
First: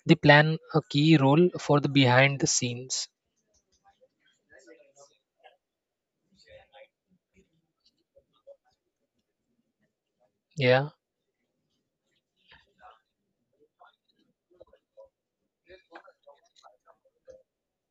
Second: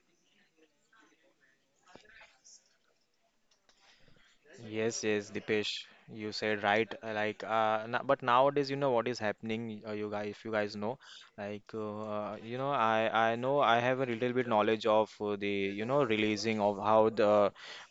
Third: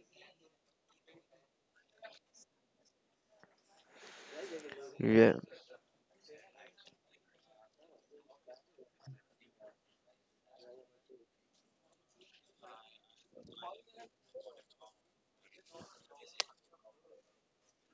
Speaker 3: they plan a key role for the behind the scenes.
Speaker 1: Yes, yes,
Speaker 2: Yeah,
Speaker 1: Dipesh, you said right. Like, but nowadays, you know what is happening. You guys, if you guys
Speaker 3: Yeah,
Speaker 1: know, like, I know, I have a little bit knowledge of the releasing of how the,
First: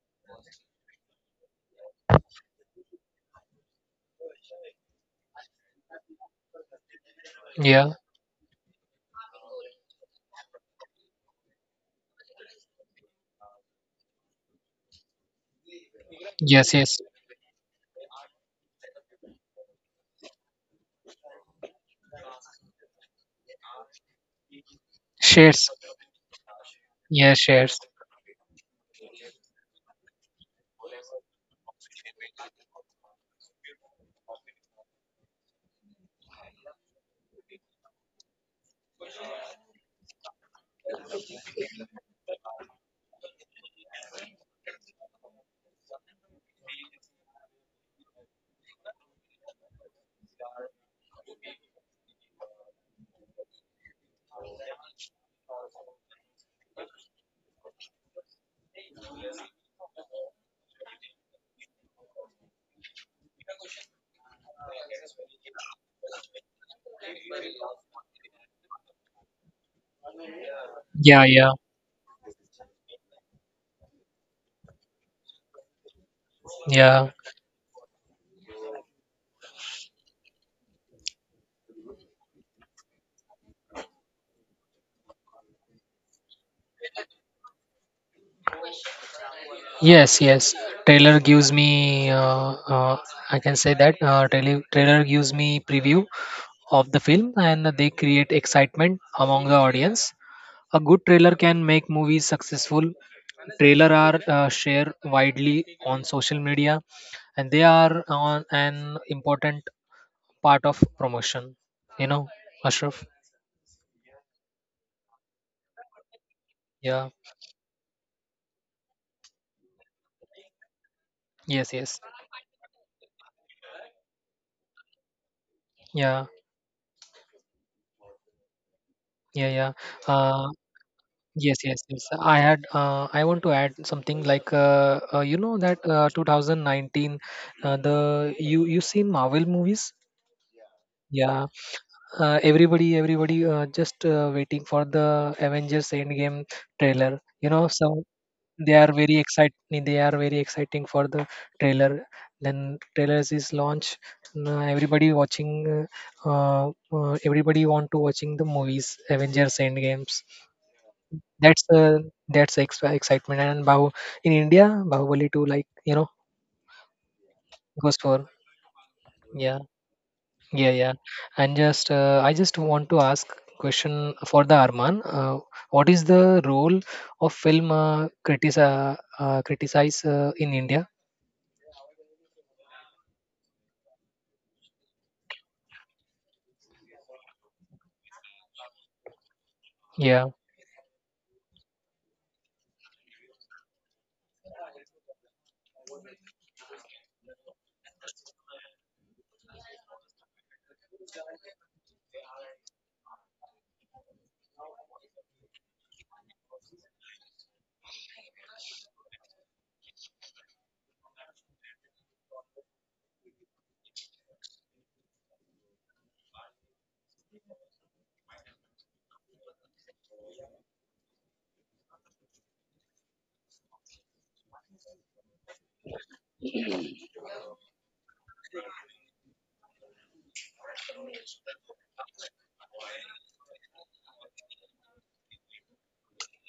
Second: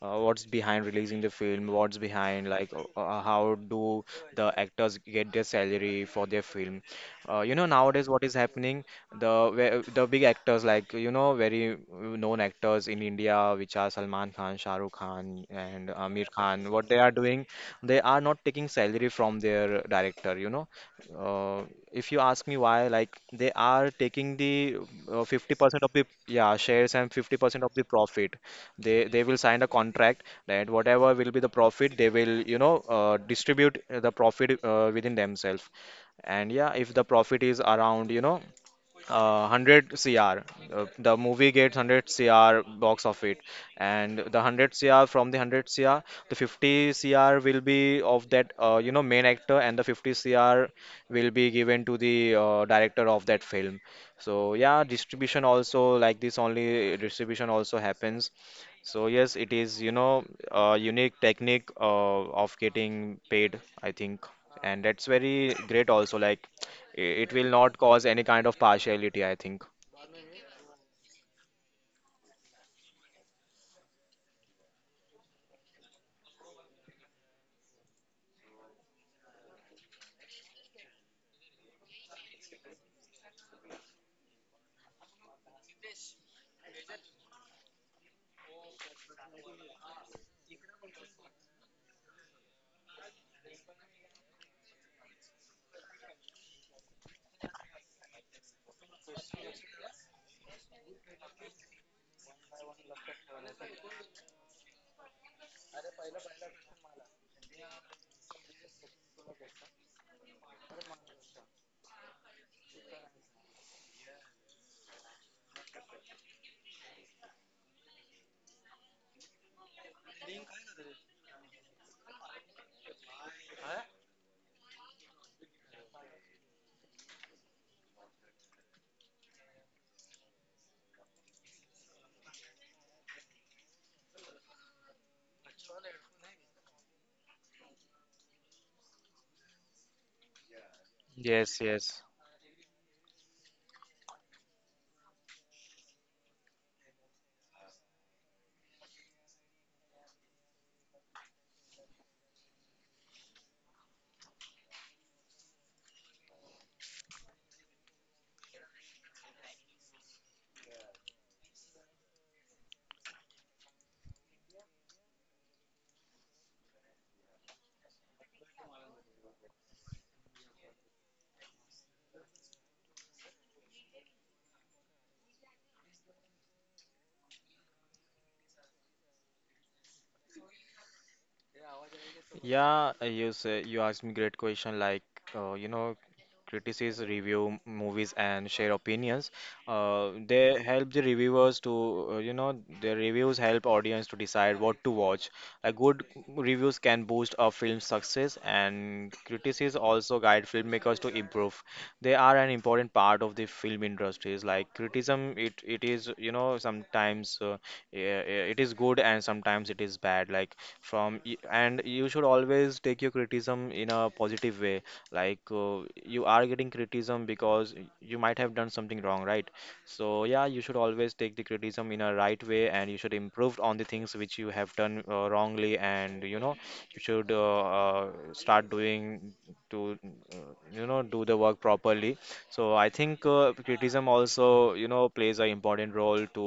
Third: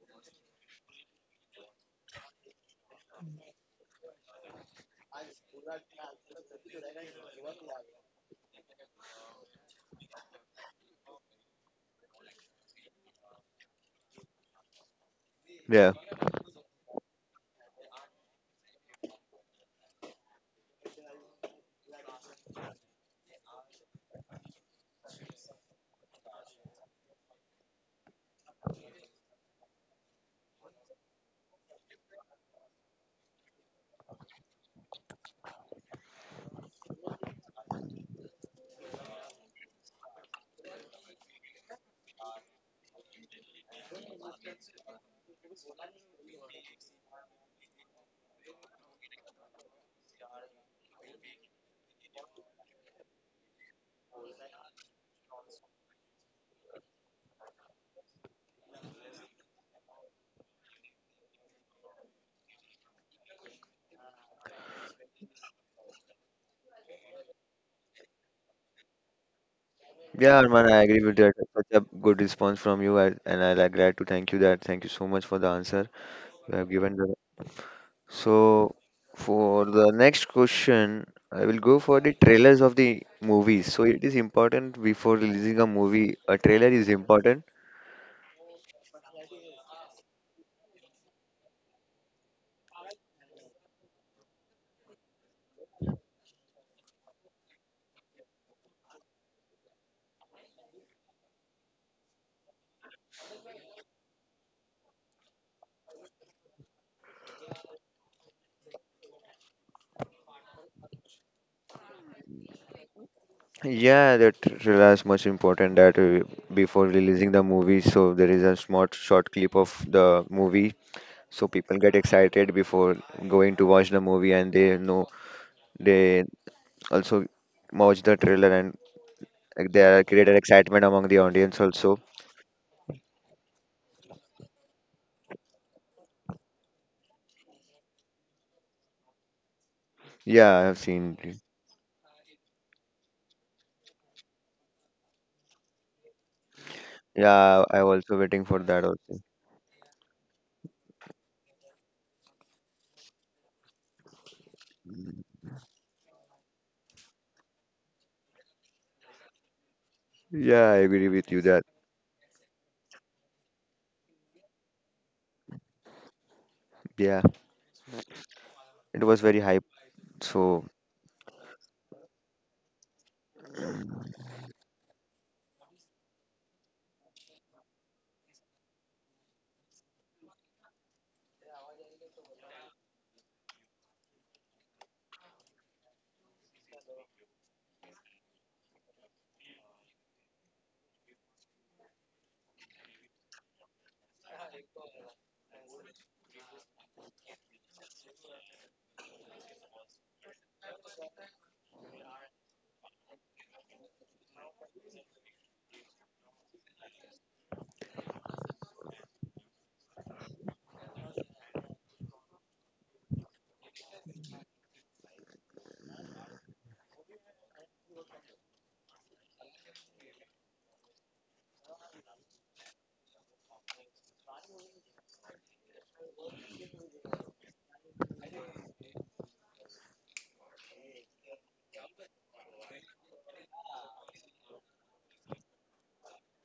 Speaker 1: what's behind releasing the film, what's behind, like, how do the actors get their salary for their film. You know
Speaker 3: yeah,
Speaker 1: nowadays what is happening? The the big actors, like, you know, very known actors in India, which are Salman Khan, Shah Rukh Khan and
Speaker 2: yeah,
Speaker 1: Amir Khan,
Speaker 3: yes,
Speaker 1: what they
Speaker 3: yes.
Speaker 1: are doing, they are not taking salary from their director, you know. Uh, if you ask me why, like, they are taking the
Speaker 3: Shares.
Speaker 1: 50% of the yeah shares and
Speaker 3: Yes,
Speaker 1: 50% of
Speaker 3: shares.
Speaker 1: the profit. They will sign a contract that whatever will be the profit, they will distribute the profit within themselves. And yeah, if the profit is around, 100 CR. The movie gets 100 CR box of it, and the 100 CR from the 100 CR, the 50 CR will be of that main actor, and the 50 CR will be given to the director of that film. So yeah, distribution also like this only, distribution also happens. So yes, it is, you know, a unique technique of getting paid, I think. And that's very great also, like, it will not cause any kind of partiality, I think.
Speaker 2: yeah, Arman, I agree with
Speaker 3: Yeah,
Speaker 2: that.
Speaker 3: yeah,
Speaker 2: Such a good response from you, and I like glad to thank you that. Thank you so much for the answer. We have given
Speaker 3: yeah.
Speaker 2: the. So for the next question, I will go for the trailers of the movies. So it is important before releasing a movie, a trailer is important.
Speaker 3: Yes, yes. Trailer gives me, I can say that trailer gives me preview of the film and they create excitement among the audience. A good trailer can make movies successful. Trailer are shared widely on social media and they are on an important part of promotion. You know, Ashraf?
Speaker 2: Yeah, the trailer is much important that before
Speaker 3: Yeah.
Speaker 2: releasing the movie, so there is a small short clip of the movie, so
Speaker 3: Yes,
Speaker 2: people get
Speaker 3: yes.
Speaker 2: excited before going to watch the movie, and they know
Speaker 3: Yeah.
Speaker 2: they also watch the trailer, and
Speaker 3: Yeah, yeah.
Speaker 2: there are created
Speaker 3: Uh,
Speaker 2: excitement among the
Speaker 3: Yes,
Speaker 2: audience
Speaker 3: yes,
Speaker 2: also.
Speaker 3: yes. I had. I want to add something like you know that 2019, the you seen Marvel movies?
Speaker 2: Yeah, I have seen.
Speaker 3: Yeah,
Speaker 1: Yes, yes.
Speaker 3: everybody everybody just waiting for the Avengers Endgame trailer. You know,
Speaker 2: Yeah, I
Speaker 3: some
Speaker 2: also waiting for
Speaker 3: they
Speaker 2: that
Speaker 3: are very
Speaker 2: also.
Speaker 3: exciting. They are very exciting for the trailer. Then trailers is launch. Now everybody watching. Everybody want to watching the movies Avengers Endgames.
Speaker 2: Yeah, I agree with you
Speaker 3: That's
Speaker 2: that
Speaker 3: the extra excitement. And Bahu in India, Bahubali 2, like, you know,
Speaker 2: yeah,
Speaker 3: goes for
Speaker 2: it was very
Speaker 3: yeah.
Speaker 2: hype.
Speaker 3: Yeah,
Speaker 2: So
Speaker 3: yeah. And just I just want to ask question for the Arman. What is the role of film critica criticize in India?
Speaker 1: Yeah, you say you asked me great question like, uh, you know critics review movies and share opinions. Uh,
Speaker 3: Yeah.
Speaker 1: they help the reviewers to, their reviews help audience to decide what to watch. A good reviews can boost a film's success, and critics also guide filmmakers to improve. They are an important part of the film industries. Like criticism, it is, you know, sometimes, yeah, yeah, it is good and sometimes it is bad. Like, and you should always take your criticism in a positive way, like you are getting criticism, because you might have done something wrong, right? So yeah, you should always take the criticism in a right way, and you should improve on the things which you have done wrongly, and you should start doing to, uh, do the work properly. So I think criticism also, plays an important role to,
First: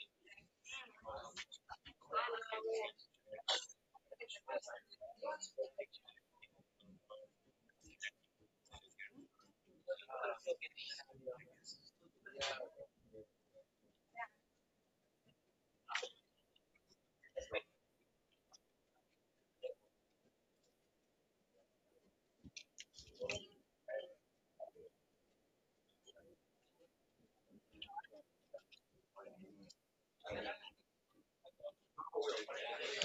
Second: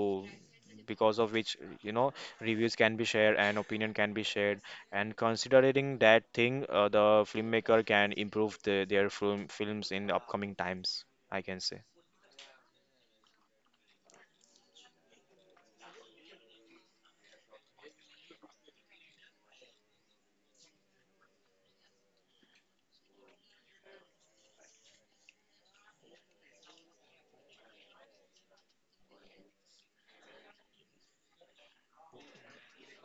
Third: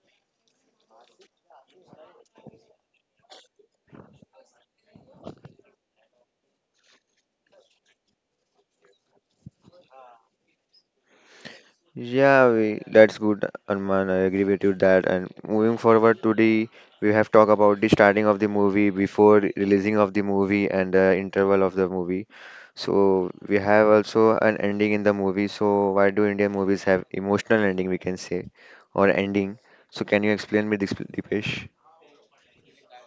Speaker 1: because of which, you know reviews can be shared and opinion can be shared. And considering that thing, the filmmaker can improve the, their film films in the upcoming times, I can say.
Speaker 2: yeah, we that's good, Arman. I agree with you that. And moving forward to the we have talked about the starting of the movie before releasing of the movie and the interval of the movie. So we have also an ending in the movie. So why do Indian movies have emotional ending we can say or ending? So can you explain me this, Dipesh?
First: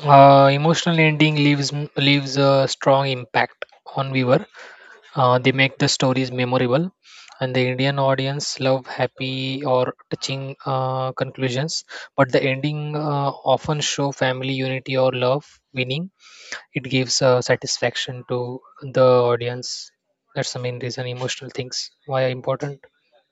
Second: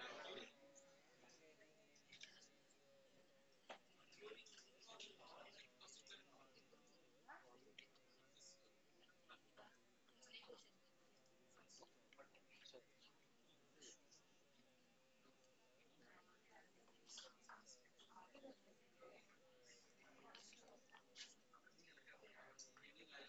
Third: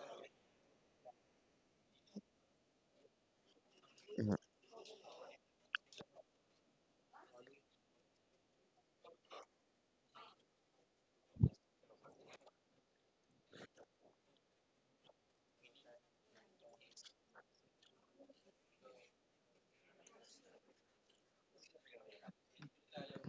Speaker 3: Emotional ending leaves a strong impact on viewer. They make the stories memorable, and the Indian audience love happy or touching conclusions. But the ending often show family unity or love winning. It gives satisfaction to the audience. That's the main reason emotional things why are important.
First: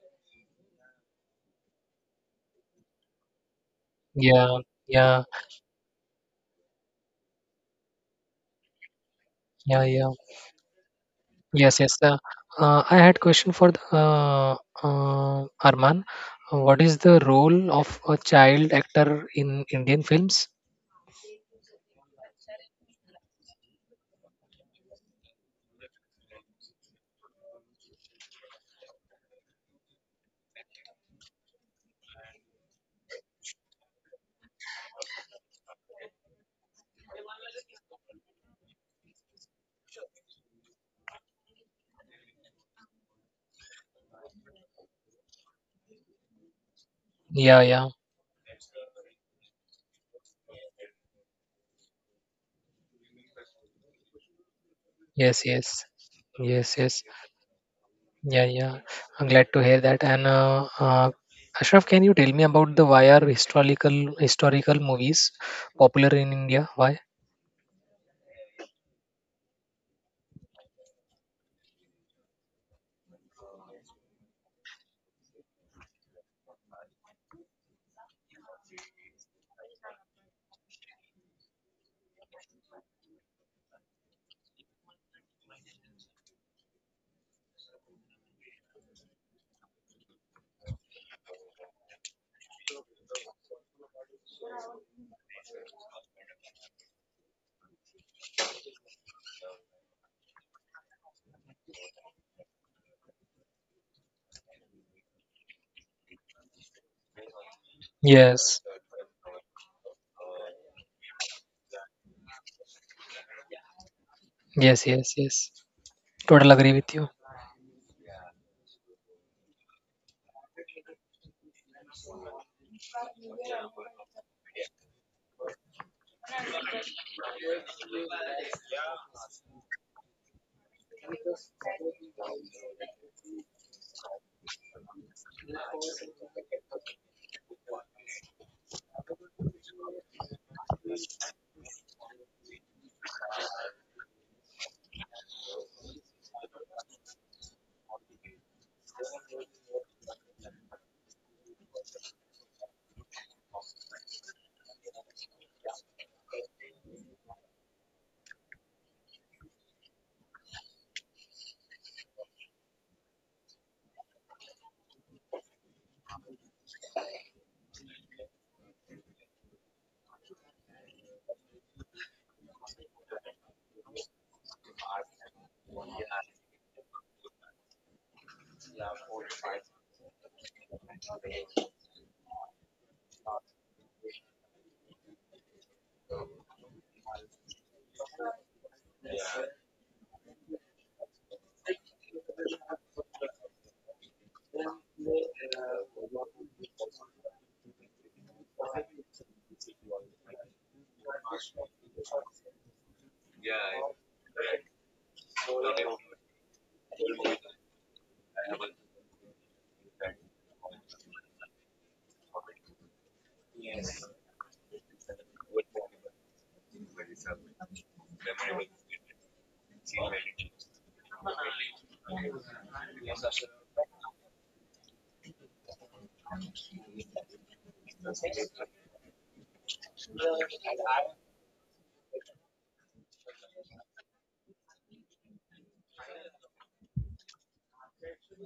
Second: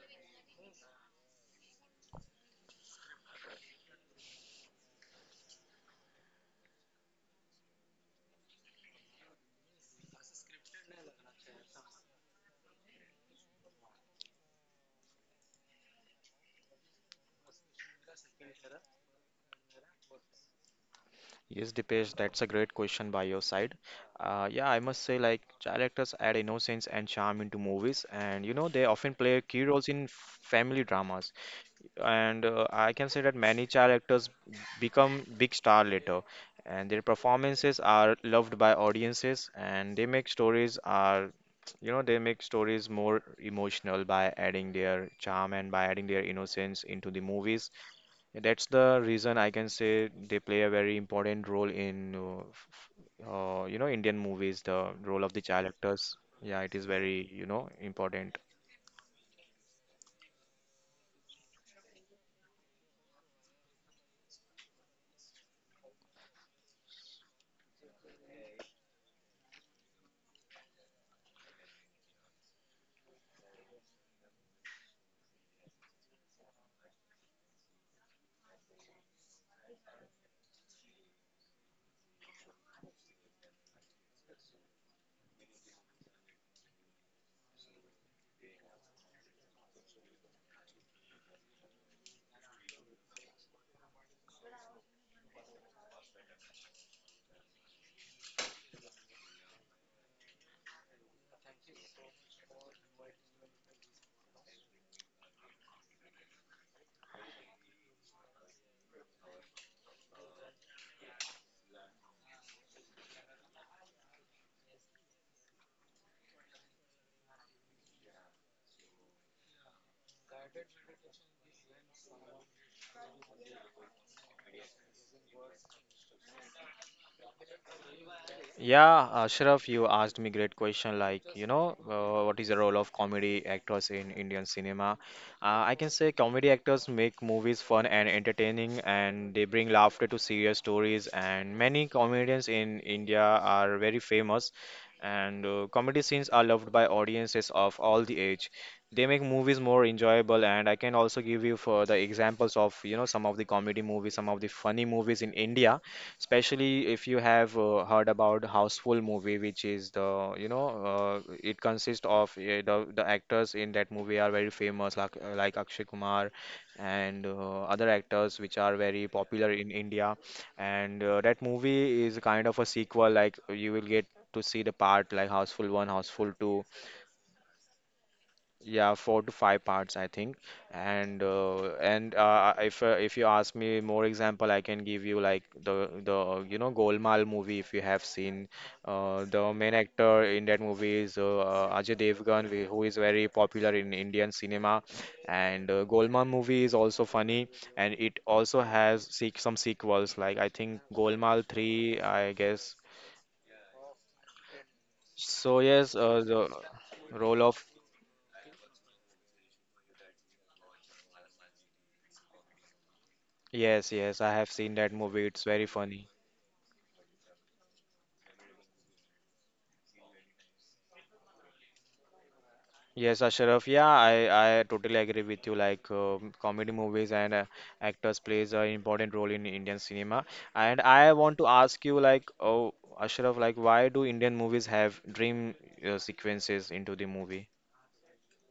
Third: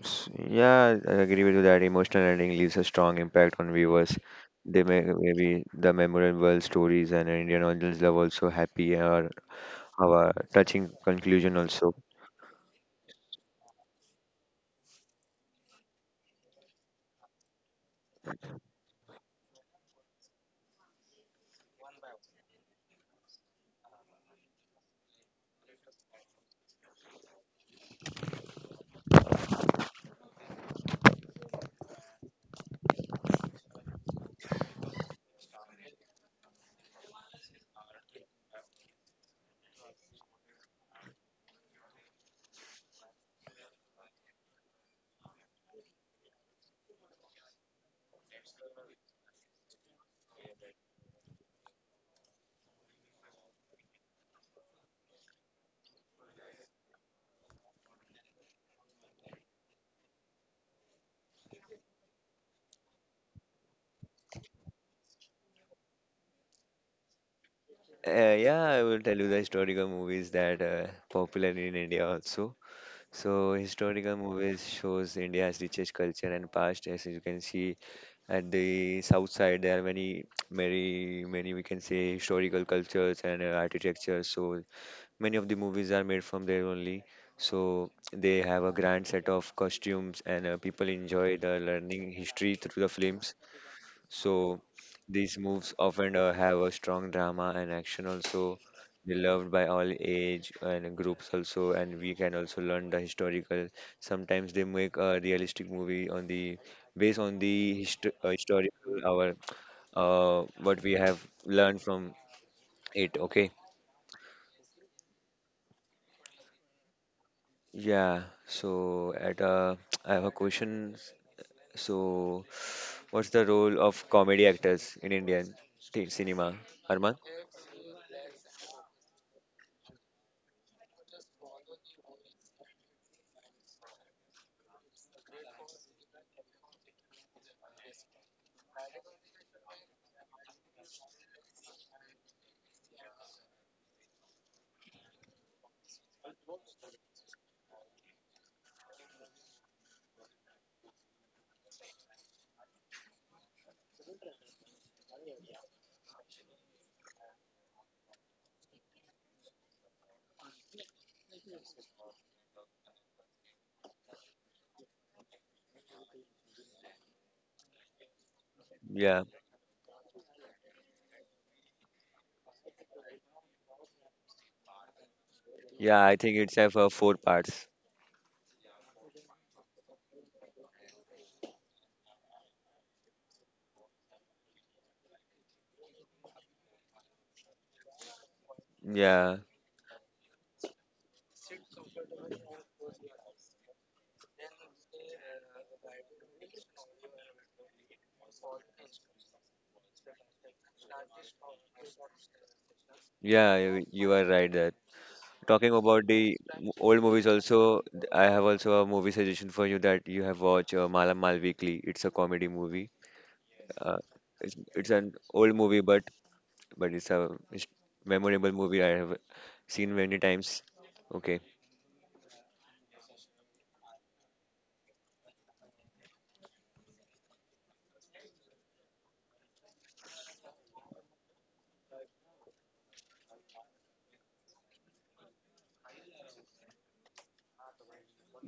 Speaker 2: Yeah, I agree with you that emotional ending leaves a strong impact on viewers.
Speaker 3: Yeah,
Speaker 2: They
Speaker 3: yeah,
Speaker 2: maybe the memorable stories and Indian audience love also happy or
Speaker 3: yeah, yeah.
Speaker 2: have a touching conclusion
Speaker 3: Yes,
Speaker 2: also.
Speaker 3: yes. I had question for the, Arman. What is the role of a child actor in Indian films?
Speaker 1: Yes, Dipesh, that's a great question by your side. Yeah, I must say like child actors add innocence and charm into movies, and they often play key roles in family dramas. And I can say that many child actors become big star later, and their performances are loved by audiences, and they make stories are, they make stories more emotional by adding their charm and by adding their innocence into the
Speaker 3: Yeah,
Speaker 1: movies.
Speaker 3: yeah.
Speaker 1: That's the reason I can say they play a very important role in, Indian movies. The role of the
Speaker 3: Yes,
Speaker 1: child
Speaker 3: yes,
Speaker 1: actors, yeah, it
Speaker 3: yes,
Speaker 1: is
Speaker 3: yes.
Speaker 1: very, you know, important.
Speaker 3: Yeah, yeah. I'm glad to hear that. And Ashraf, can you tell me about the why are historical movies popular in India? Why?
Speaker 2: Yeah, I will tell you the historical movies that popular in India also. So historical movies shows India's richest culture and past. As you can see at the south side, there are many, many, many we can say historical cultures and architecture. So many of the movies are made from there only. So they have a grand set of costumes and people enjoy the learning history through the films. So these movies often have a strong drama and action also. They loved by all age and groups also, and we can also learn the historical. Sometimes they make a realistic movie on the based on the
Speaker 3: Yes,
Speaker 2: historical our what we have learned from it. Okay.
Speaker 3: yes, yes, yes. Total agree with you.
Speaker 2: Yeah, so at I have a question. So, what's the role of comedy actors in Indian cinema, Arman?
Speaker 1: Yeah, Ashraf, you asked me great question like, what is the role of comedy actors in Indian cinema? I can say comedy actors make movies fun and entertaining, and they bring laughter to serious stories, and many comedians in India are very famous. And comedy scenes are loved by audiences of all the age. They make movies more enjoyable, and I can also give you for the examples of, some of the comedy movies, some of the funny movies in India, especially if you have heard about Houseful movie, which is the, it consists of the actors in that movie are very famous, like Akshay Kumar and other actors which are very
Speaker 2: Yeah,
Speaker 1: popular in India, and that movie is kind of a sequel. Like you will get to see the part like Houseful One,
Speaker 2: yeah, I
Speaker 1: Houseful
Speaker 2: think it's
Speaker 1: Two.
Speaker 2: have four parts.
Speaker 1: Yeah, four to five parts, I think. And if you ask me more example, I can give you like the Golmaal movie, if you have seen. Uh,
Speaker 2: Yeah,
Speaker 1: the main actor in that movie is Ajay Devgan, who is very popular in Indian cinema. And Golmaal movie is also funny, and it also has seek some sequels like, I think, Golmaal 3, I guess.
Speaker 2: yeah, you are right that.
Speaker 1: So
Speaker 2: Talking
Speaker 1: yes,
Speaker 2: about the
Speaker 1: the
Speaker 2: old movies,
Speaker 1: role of.
Speaker 2: also, I have also a movie suggestion for you that you have watched Mala Mal Weekly. It's a comedy movie.
Speaker 1: Yes,
Speaker 2: Uh,
Speaker 1: yes, I have
Speaker 2: it's,
Speaker 1: seen
Speaker 2: it's
Speaker 1: that
Speaker 2: an
Speaker 1: movie. It's
Speaker 2: old
Speaker 1: very
Speaker 2: movie, but
Speaker 1: funny.
Speaker 2: it's a it's memorable movie I have seen many times. Okay.
Speaker 1: Yes, Ashraf. Yeah, I totally agree with you. Like comedy movies and actors plays an important role in Indian cinema. And I want to ask you, like, oh, Ashraf, like, why do Indian movies have dream sequences into the movie?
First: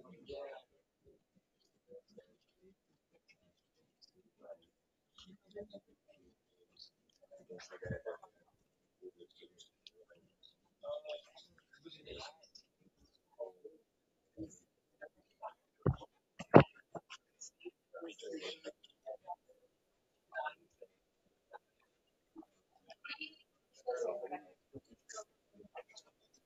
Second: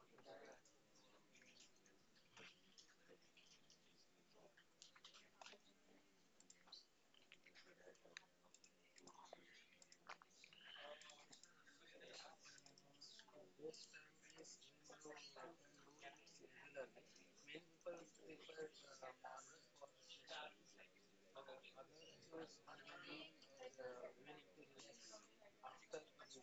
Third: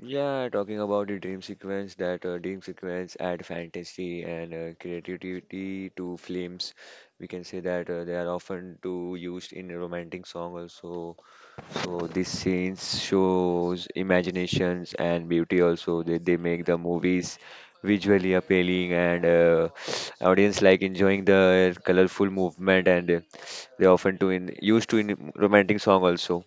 Speaker 2: Yeah, talking about the dream sequence, that dream sequence add fantasy and creativity to films. We can say that they are often too used in romantic song also. So these scenes shows imaginations and beauty also. They make the movies visually appealing and audience like enjoying the colorful movement, and they often to in used to in romantic song also.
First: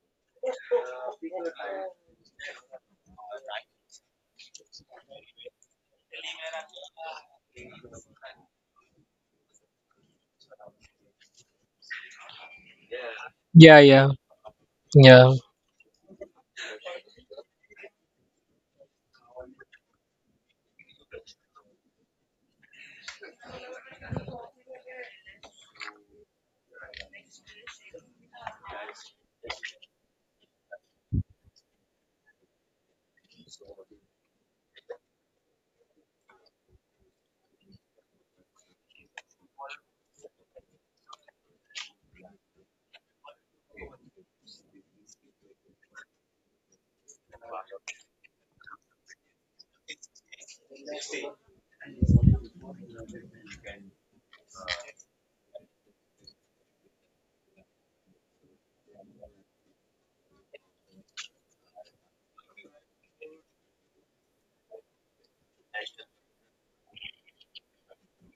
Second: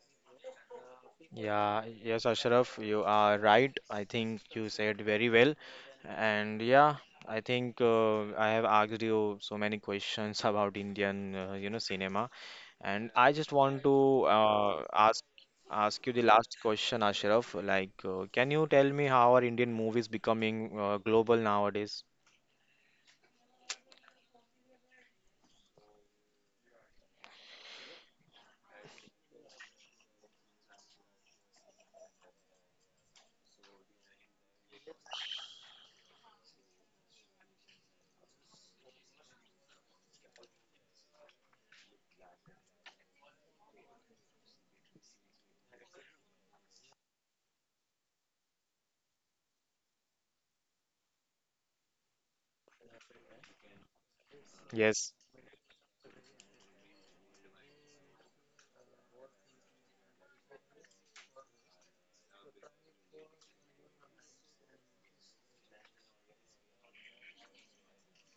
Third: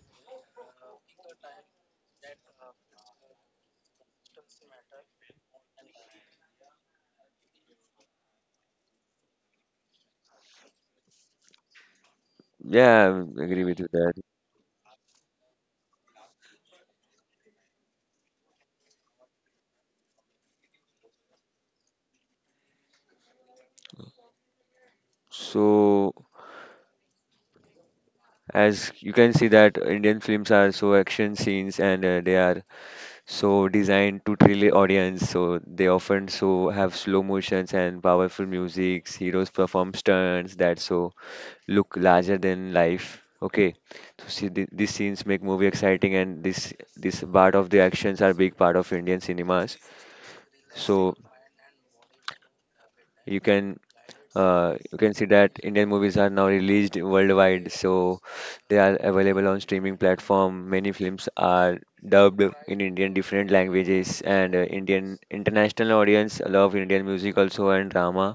Speaker 1: Yeah, yes, Ashraf, you are right. I think you said very well. And yeah, I think I have asked you so many questions about Indian, cinema.
Speaker 2: Yeah,
Speaker 1: And
Speaker 2: I
Speaker 1: I just
Speaker 2: agree
Speaker 3: Yeah,
Speaker 2: with
Speaker 1: want
Speaker 2: you
Speaker 1: to
Speaker 3: yeah,
Speaker 2: that.
Speaker 3: yeah,
Speaker 1: ask you the last question, Ashraf. Like, can you tell me how are Indian movies becoming global nowadays?
Speaker 2: So, as you can see that Indian films are so action scenes and they are so designed to thrill the audience. So they often so have slow motions and powerful music. Heroes perform stunts that so look larger than life. Okay, so see these scenes make movie exciting and this part of the actions are big part of Indian cinemas. So you can you
Speaker 1: Yes.
Speaker 2: can see that Indian movies are now released worldwide, so they are available on streaming platform. Many films are dubbed in Indian different languages, and Indian international audience love Indian music also and drama.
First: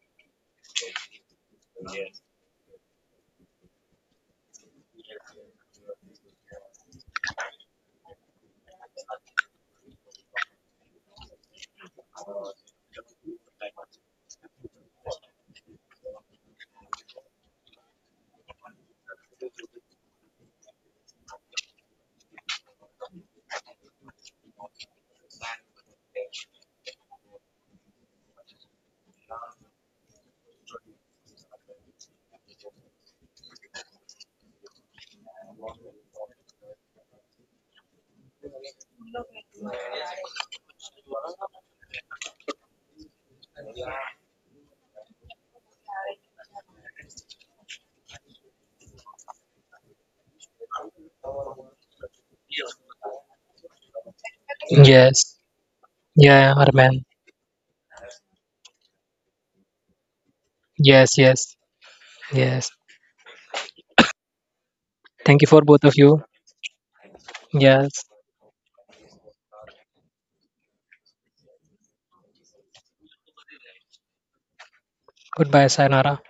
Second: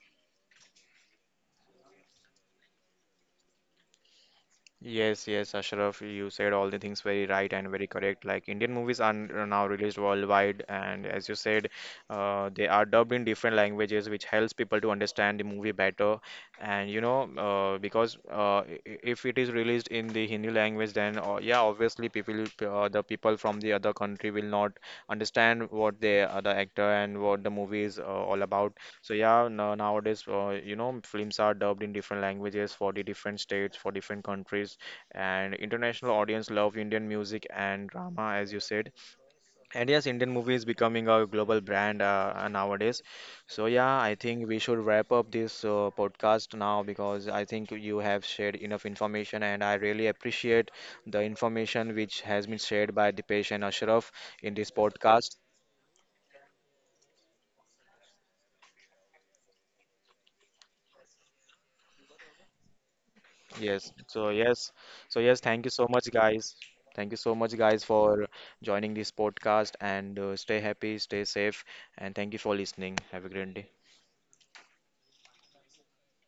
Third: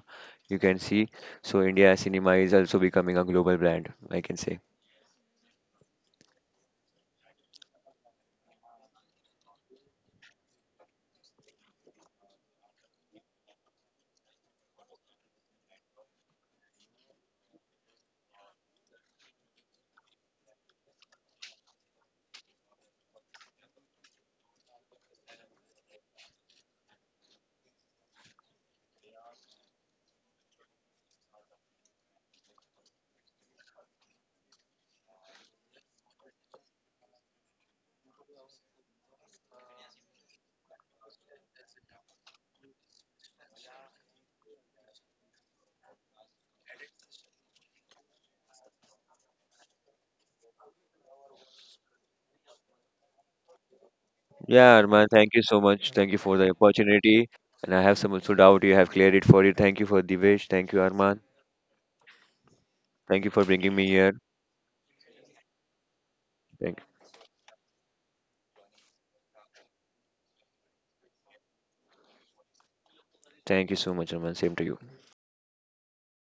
Speaker 2: You can see, so India cinema is also becoming a global brand. I can say,
Speaker 1: Yes, yes, Ashraf, you said all the things very right and very correct. Like Indian movies are are now released worldwide, and as you said, they are dubbed in different languages, which helps people to understand the movie better. And you know, because if it is released in the Hindi language, then yeah, obviously people, the people from the other country will not understand what they, the actor and what the movie is all about. So yeah, no, nowadays, films are dubbed in different languages for the different states, for different countries, and international audience love Indian music and drama, as you said. And yes, Indian movie is becoming a global brand nowadays. So yeah, I think we should wrap up this podcast now, because I think you have shared enough information, and I really appreciate the information which has been shared by Dipesh and Ashraf in this
Speaker 2: yeah, Arman,
Speaker 3: yeah,
Speaker 2: thank
Speaker 1: podcast.
Speaker 2: you so much. Thank you for the
Speaker 3: yeah, Arman.
Speaker 2: opportunity, and I have some also doubt you have cleared it for you. Thank you for Divesh. Thank you,
Speaker 3: Yes,
Speaker 2: Arman.
Speaker 3: yes, yes.
Speaker 2: Thank you for bringing me
Speaker 1: Yes.
Speaker 2: here.
Speaker 1: So yes. So yes,
Speaker 3: Thank you for
Speaker 1: thank you
Speaker 3: both
Speaker 1: so
Speaker 3: of
Speaker 1: much,
Speaker 3: you.
Speaker 1: guys.
Speaker 2: Thank,
Speaker 1: Thank you so much, guys,
Speaker 3: Yes.
Speaker 1: for joining this podcast and stay happy, stay safe, and thank you for listening. Have a great day.
Speaker 2: thank you so much, Arman. Same to you.
Speaker 3: Goodbye, Sayonara.